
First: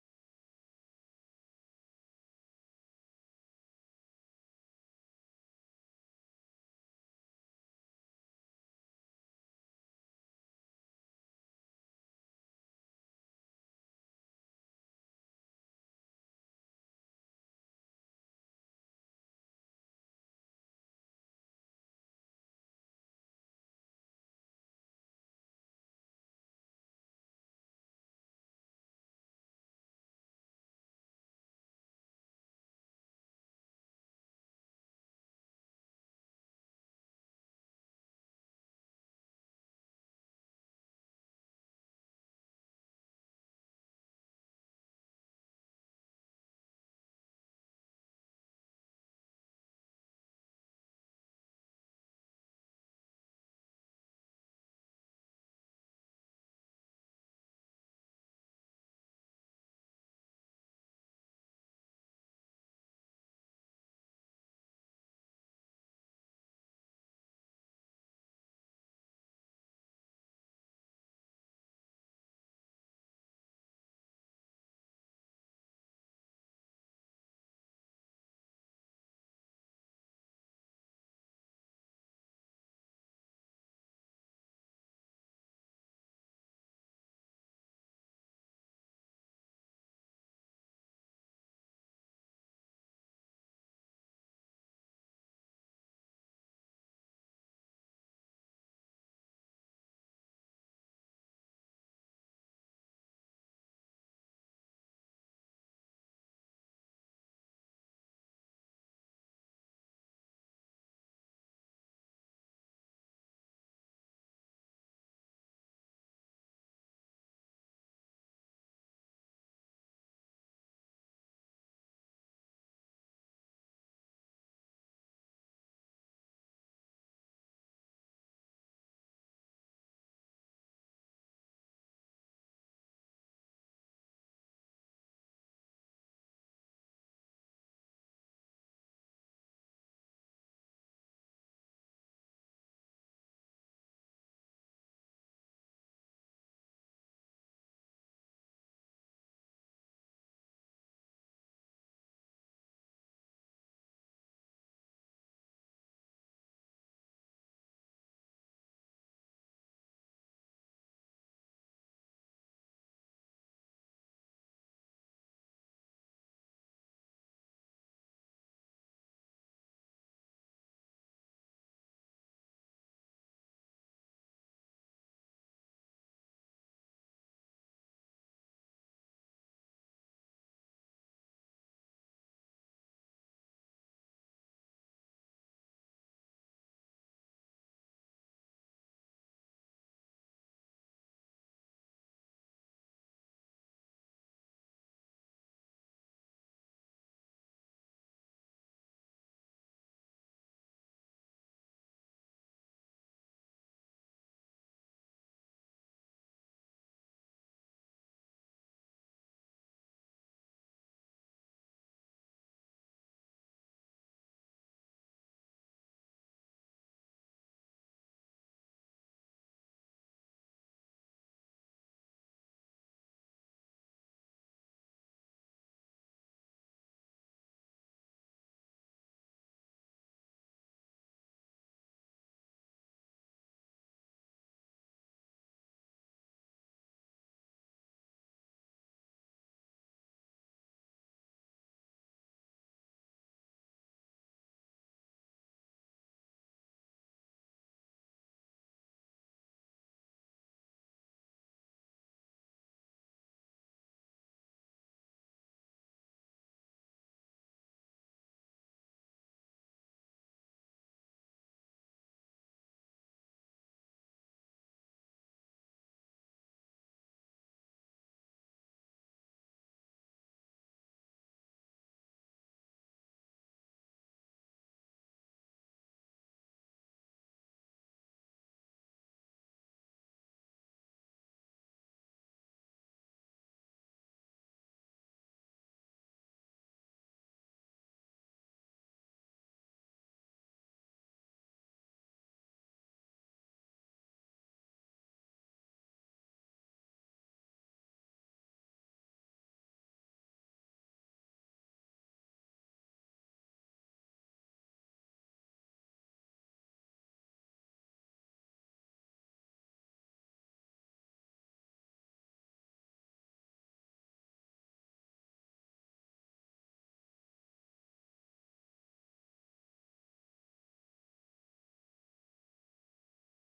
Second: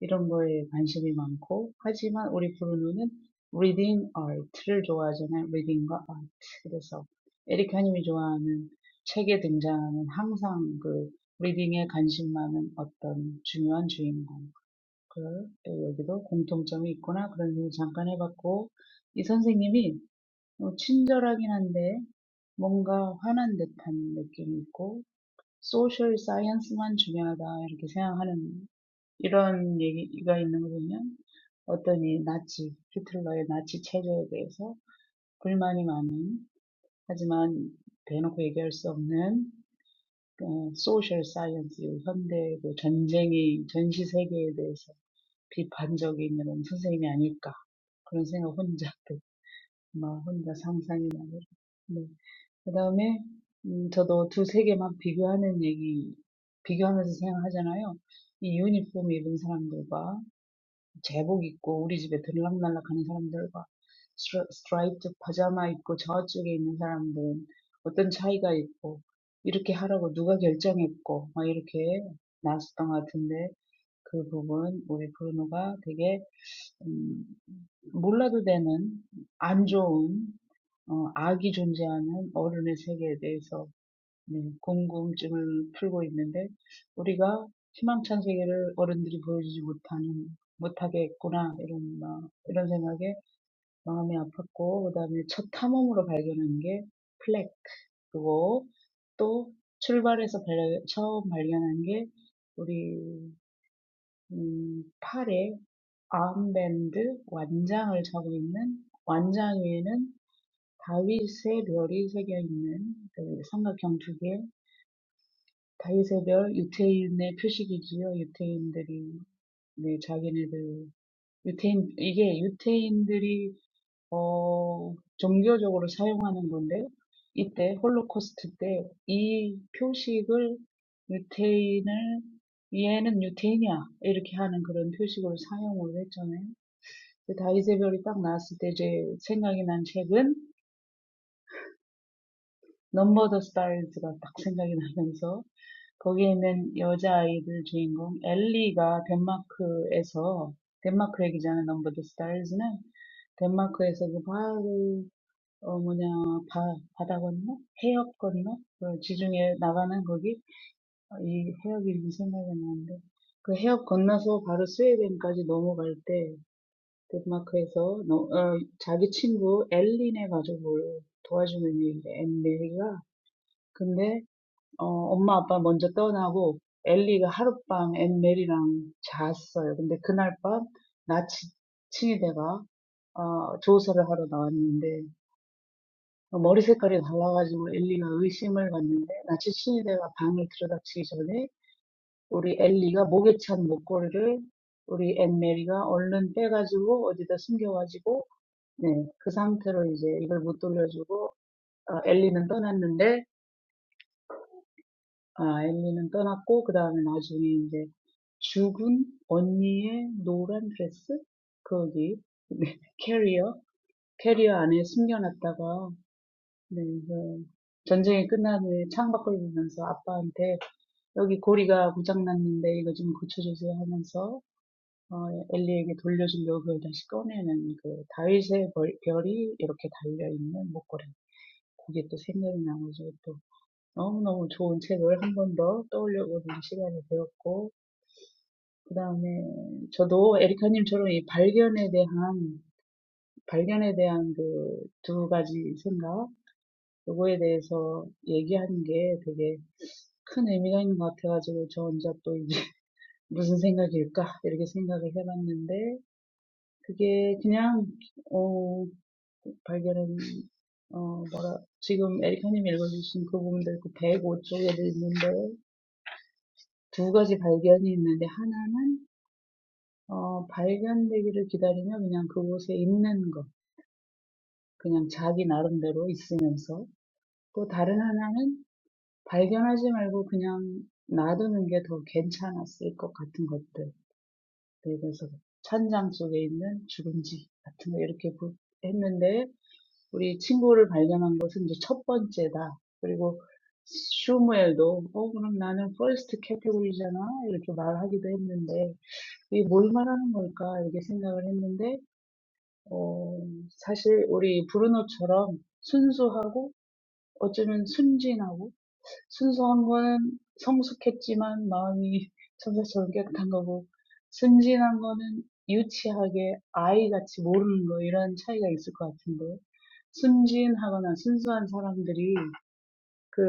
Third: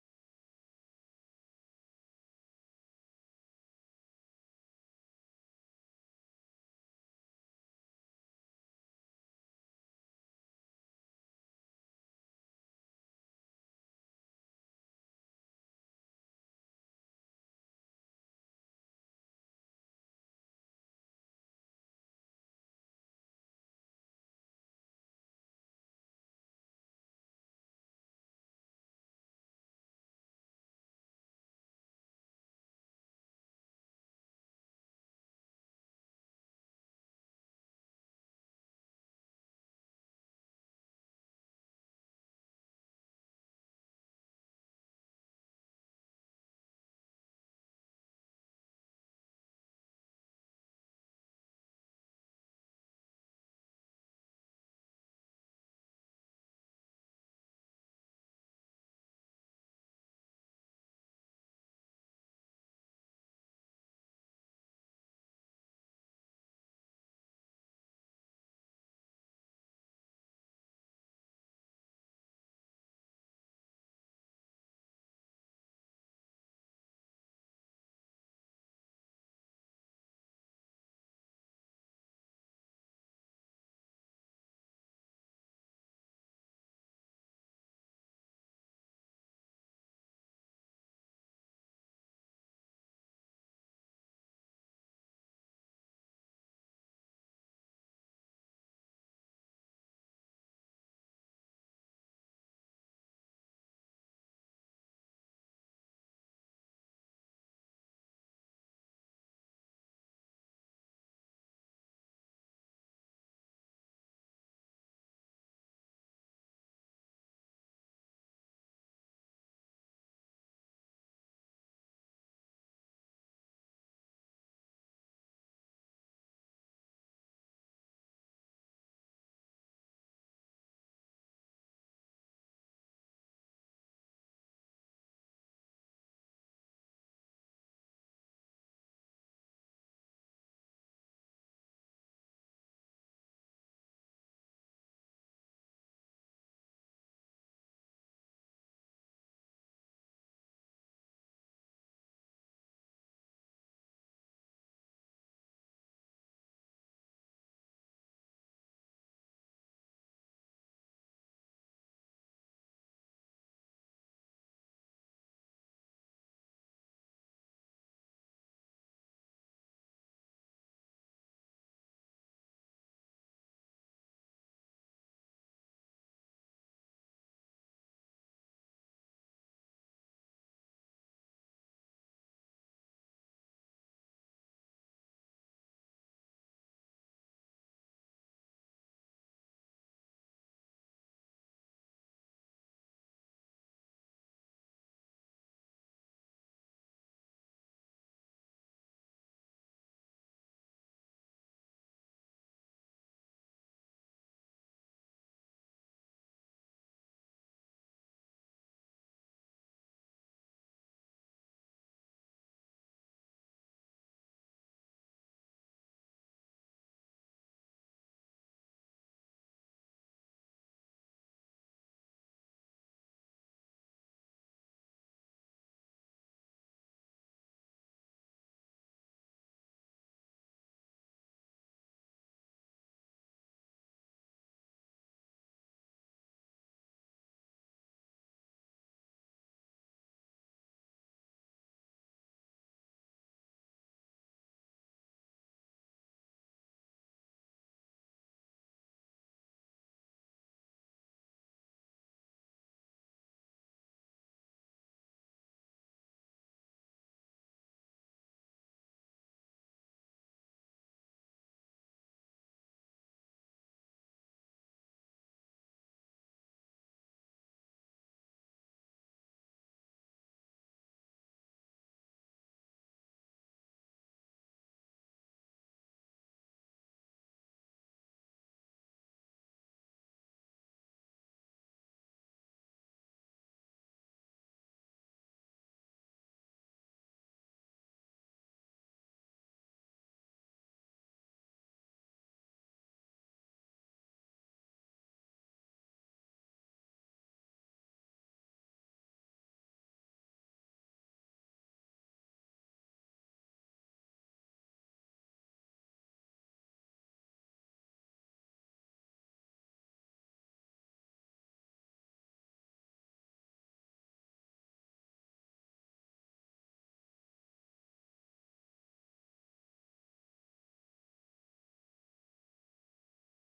[SPEAKER 3] 이런 거에 관심이 많고 하지만 우리 브루노는 리딩 아트를 좋아하잖아요. 리딩과 아트. 그래서 에리카님이 좋아하는 책에 등장하는 항상 그 리딩에 관심 많은 어떤 중요한 주인공. 그 여기도 공통점이 있구나 그런 생각 잠깐 해봤고 이 선생님이 친절하긴 한데 뭔가 화난 듯한 느낌이 있고 소셜 사이언스만 중요하다 이렇게 생각하는 이런 얘기가 있는 거 보면 어떤 이 나치 히틀러의 나치 체제에 대해서 불만이 많은 하지만 대놓고 얘기할 수 없는 어, 소셜 사이언스 현대 그 전쟁이 전시 세계에 대해서 비판적인 이런 선생님이 아닐까 그런 생각 혼자 또, 막 혼자 상상이 나요. 네. 그다음에 음, 저도 두세 개만 비교하는 얘기, 비교하면서 생각하잖아요. 이 유니폼 입은 사람들과 제복 입고 우리 집에 들락날락 하는 사람들과 스트라- 스트라이프드 파자마 입고 저쪽에 있는 사람들은 어떤 차이가 있고 이렇게 하라고 누가 결정했고 막 이렇게 나왔었던 것 같은데 그 부분 우리 브루노가 되게 음, 몰라도 되는 안 좋은 어, 악이 존재하는 어른의 세계에 대해서 음, 궁금증을 풀고 있는데 우리가 희망찬 세계를 어른들이 보여주지 못하는 못하게 했구나 이런 막 이런 생각에 마음이 아팠고 그다음에 첫 탐험으로 발견한 게 플렉 그거 또 출발해서 발, 처음 발견한 게 우리 음, 팔에 아음밴드 완장을 차고 있는 완장 위에는 다윗의 별이 새겨 있는 그 삼각형 두 개, 다윗의 멸 유태인의 표식이지요. 유태인들이 네, 자기네들 유태인 이게 유태인들이 어 종교적으로 사용하는 건데 이때 홀로코스트 때 이 표식을 유태인을 얘는 유태인이야 이렇게 하는 그런 표식으로 사용을 했잖아요. 근데 다이세별이 딱 나왔을 때 제 생각이 난 책은 넘버 더 스타즈가 딱 생각이 나면서 거기에 있는 여자아이들 주인공 엘리가 덴마크에서 덴마크 얘기잖아 넘버 더 스타즈는 덴마크에서 그 바를 어 뭐냐 바 바다 건너 해협 건너 그 지중해 나가는 거기 이 해협이 이름 생각이 안 나는데 그 해협 건너서 바로 스웨덴까지 넘어갈 때 덴마크에서 너, 어, 자기 친구 엘린의 가족을 도와주는 얘기인데 엘리가 근데 어, 엄마 아빠 먼저 떠나고 엘리가 하룻밤 앤메리랑 잤어요. 근데 그날 밤 나치 칭이대가 어, 조사를 하러 나왔는데 머리 색깔이 달라가지고 엘리가 의심을 받는데 나치 칭이대가 방을 들여다치기 전에 우리 엘리가 목에 찬 목걸이를 우리 앤메리가 얼른 빼가지고 어디다 숨겨가지고 네, 그 상태로 이제 이걸 못 돌려주고 어, 엘리는 떠났는데 아, 엘리는 떠났고, 그 다음에 나중에 이제 죽은 언니의 노란 드레스? 거기, 네, 캐리어? 캐리어 안에 숨겨놨다가, 네, 그 전쟁이 끝난 후에 창밖을 보면서 아빠한테 여기 고리가 고장났는데 이거 좀 고쳐주세요 하면서 어, 엘리에게 돌려주려고 그걸 다시 꺼내는 그 다윗의 벌, 별이 이렇게 달려있는 목걸이. 그게 또 생각이 나가지고 또 너무너무 좋은 책을 한번 한번더 떠올려보는 시간이 되었고, 그 다음에 저도 에리카님처럼 이 발견에 대한, 발견에 대한 그두 가지 생각, 요거에 대해서 얘기하는 게 되게 큰 의미가 있는 것 같아가지고, 저 혼자 또 이제 무슨 생각일까? 이렇게 생각을 해봤는데, 그게 그냥, 어, 발견은, 어, 뭐라, 지금 에리카님이 읽어주신 그 부분들 그 105쪽에도 있는데, 두 가지 발견이 있는데 하나는 어, 발견되기를 기다리며 그냥 그곳에 있는 것, 그냥 자기 나름대로 있으면서 또 다른 하나는 발견하지 말고 그냥 놔두는 게더 괜찮았을 것 같은 것들. 예를 들어서 천장 속에 있는 주름지 같은 거 이렇게 보- 했는데 우리 친구를 발견한 것은 이제 첫 번째다. 그리고 슈무엘도 어 그럼 나는 퍼스트 캐테고리잖아 이렇게 말하기도 했는데 이뭘 말하는 걸까? 이렇게 생각을 했는데, 어, 사실 우리 브루노처럼 순수하고 어쩌면 순진하고 순수한 거는 성숙했지만 마음이 천사처럼 깨끗한 거고 순진한 거는 유치하게 아이같이 모르는 거 이런 차이가 있을 것 같은데 순진하거나 순수한 사람들이 그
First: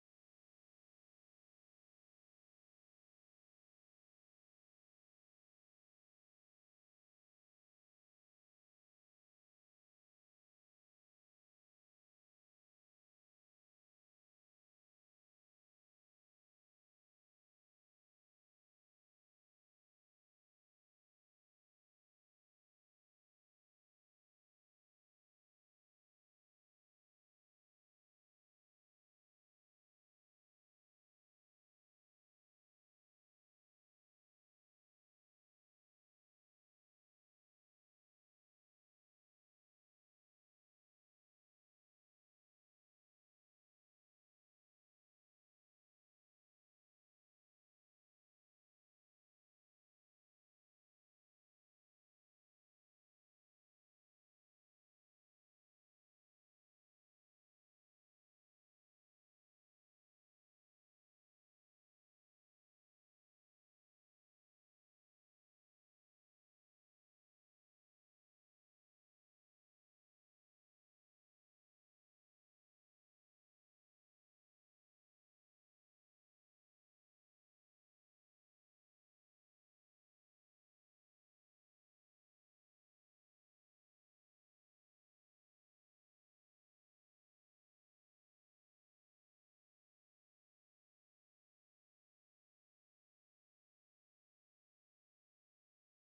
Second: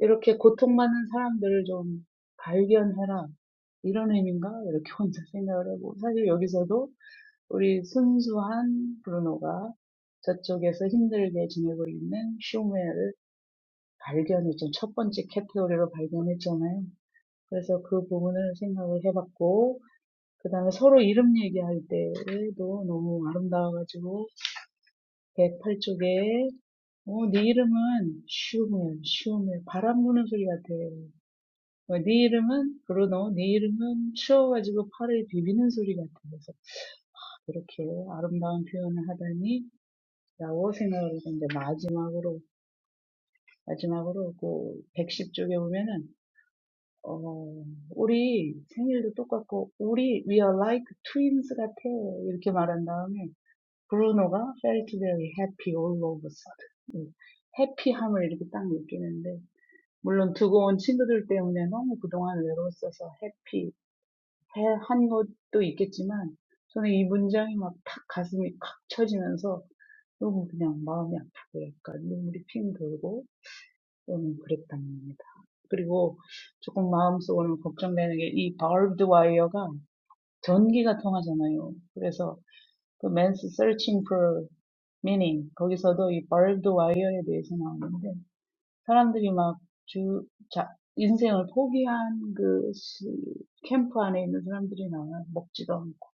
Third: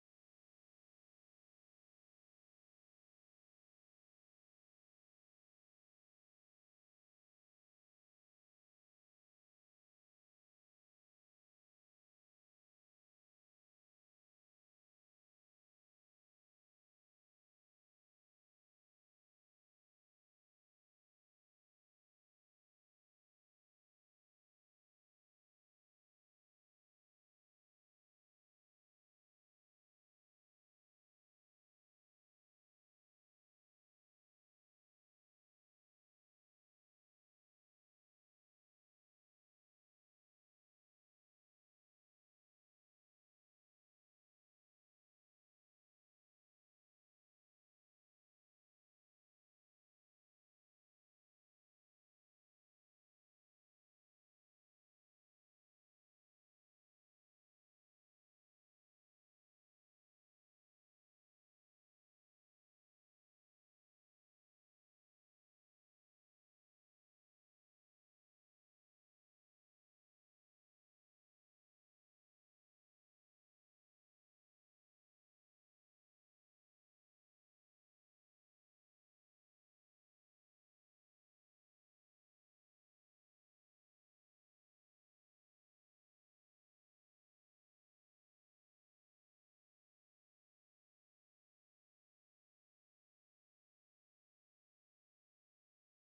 [SPEAKER 3] 이렇게 고통받는 사람들을 좀 발견해라 이런 의미인가 이렇게 혼자 생각을 하고 사실 여기서도 우리 순수한 브루노가 저쪽에서 힘들게 지내고 있는 쇼메를 발견했죠. 첫 번째 카테고리로 발견했잖아요. 그래서 그 부분을 생각을 해봤고, 그 다음에 서로 이름 얘기할 때도 너무 아름다워가지고, 백팔 쪽에, 어, 네 이름은 슈멜, 슈멜, 바람 부는 소리 같아. 어, 네 이름은 브루노, 네 이름은 추워가지고 팔을 비비는 소리 같아. 그래서 이렇게 아름다운 표현을 하다니, 라고 생각을 했는데 마지막으로 마지막으로 그 백십 쪽에 보면은 어 우리 생일도 똑같고 우리 we are like twins 같아 이렇게 말한 다음에 브루노가 felt very happy all of a sudden 해피함을 이렇게 딱 느끼는데 물론 두고 온 친구들 때문에 너무 그동안 외로웠어서 해피 한 것도 있겠지만 저는 이 문장이 막탁 가슴이 칵 쳐지면서 너무 그냥 마음이 아프고 약간 눈물이 핑 돌고 좀 그랬다는 겁니다. 그리고 조금 마음속으로 걱정되는 게이 바울드 와이어가 전기가 통하잖아요. 그래서 그 Man's Searching for Meaning 거기서도 이 바울드 와이어에 대해서 나오는데 사람들이 막 주, 자, 인생을 포기한 그 시, 캠프 안에 있는 사람들이 나와요. 먹지도 않고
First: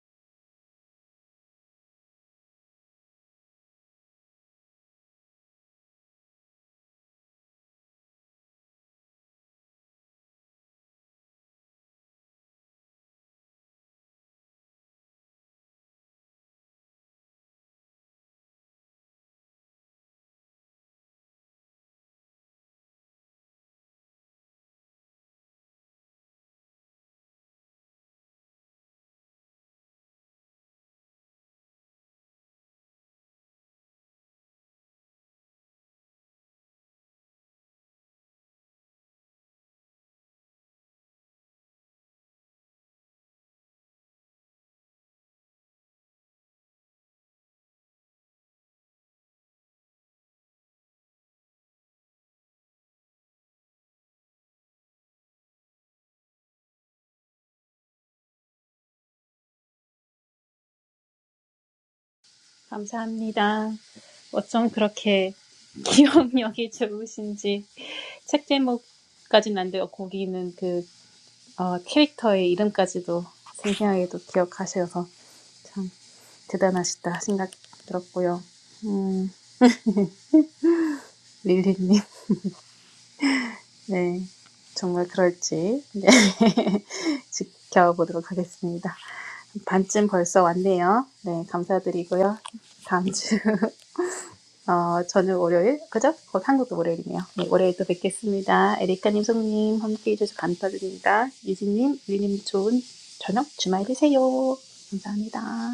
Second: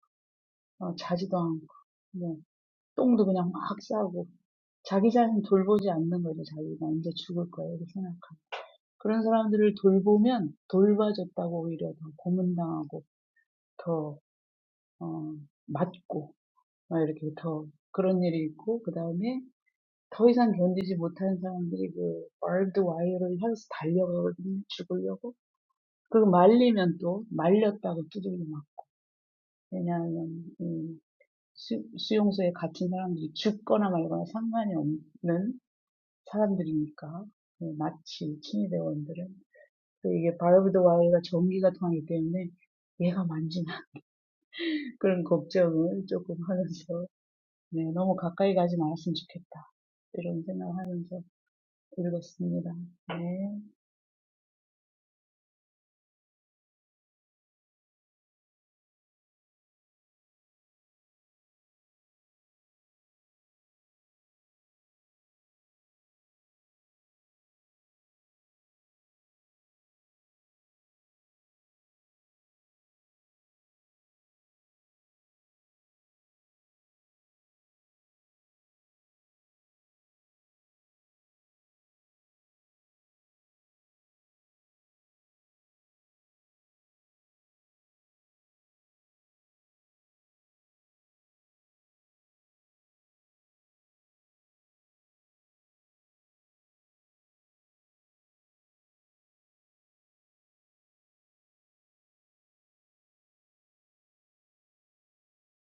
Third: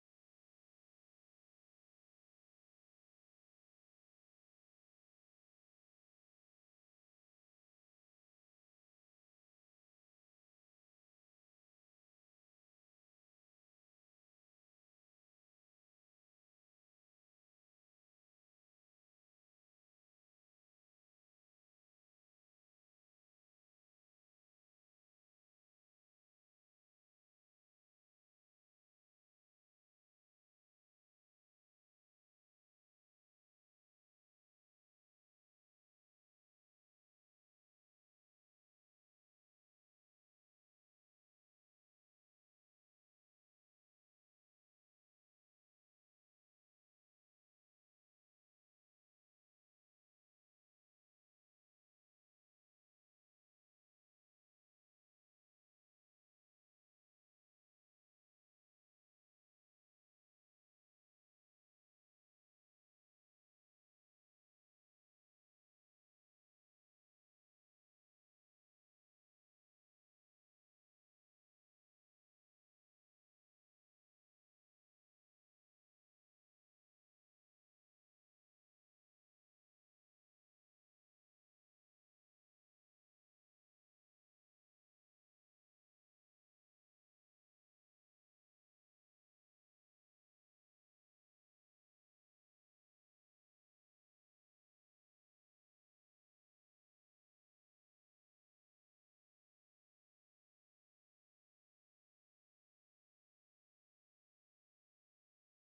[SPEAKER 3] 어, 자지도 않고 뭐 똥도 그냥 막 싸고 자기 자신 돌보지 않는 거죠. 자기가 이제 죽을 거야 이렇게 생각. 그런 사람들을 돌보면 돌봐줬다고 오히려 더 고문당하고 더 어, 맞고 막 이렇게 더 그런 일이 있고 그 다음에 더 이상 견디지 못하는 사람들이 그 얼드 와이어를 향해서 달려가거든요 죽으려고 그리고 말리면 또 말렸다고 두들겨 막 왜냐하면 이 수, 수용소에 갇힌 사람들이 죽거나 말거나 상관이 없는 사람들이니까 예, 나치 친위대원들은 또 이게 바이오브드 와이가 전기가 통하기 때문에 얘가 만지나 그런 걱정을 조금 하면서 네, 너무 가까이 가지 말았으면 좋겠다. 이런 생각을 하면서 읽었습니다. 네.
[SPEAKER 1] 감사합니다. 어쩜 그렇게 기억력이 좋으신지 책 제목까지는 안 돼요. 거기는 그 어, 캐릭터의 이름까지도 생생하게도 기억하셔서 참 대단하시다 생각 들었고요. 음, 릴리님, 네, 정말 그럴지 네, 지켜보도록 하겠습니다. 반쯤 벌써 왔네요. 네, 감사드리고요. 다음 주 어, 저녁 월요일, 그죠? 곧 한국도 월요일이네요. 네, 월요일 또 뵙겠습니다. 에리카님, 송님 함께 해주셔서 감사드립니다. 유진님, 유리님 좋은 저녁 주말 되세요. 감사합니다.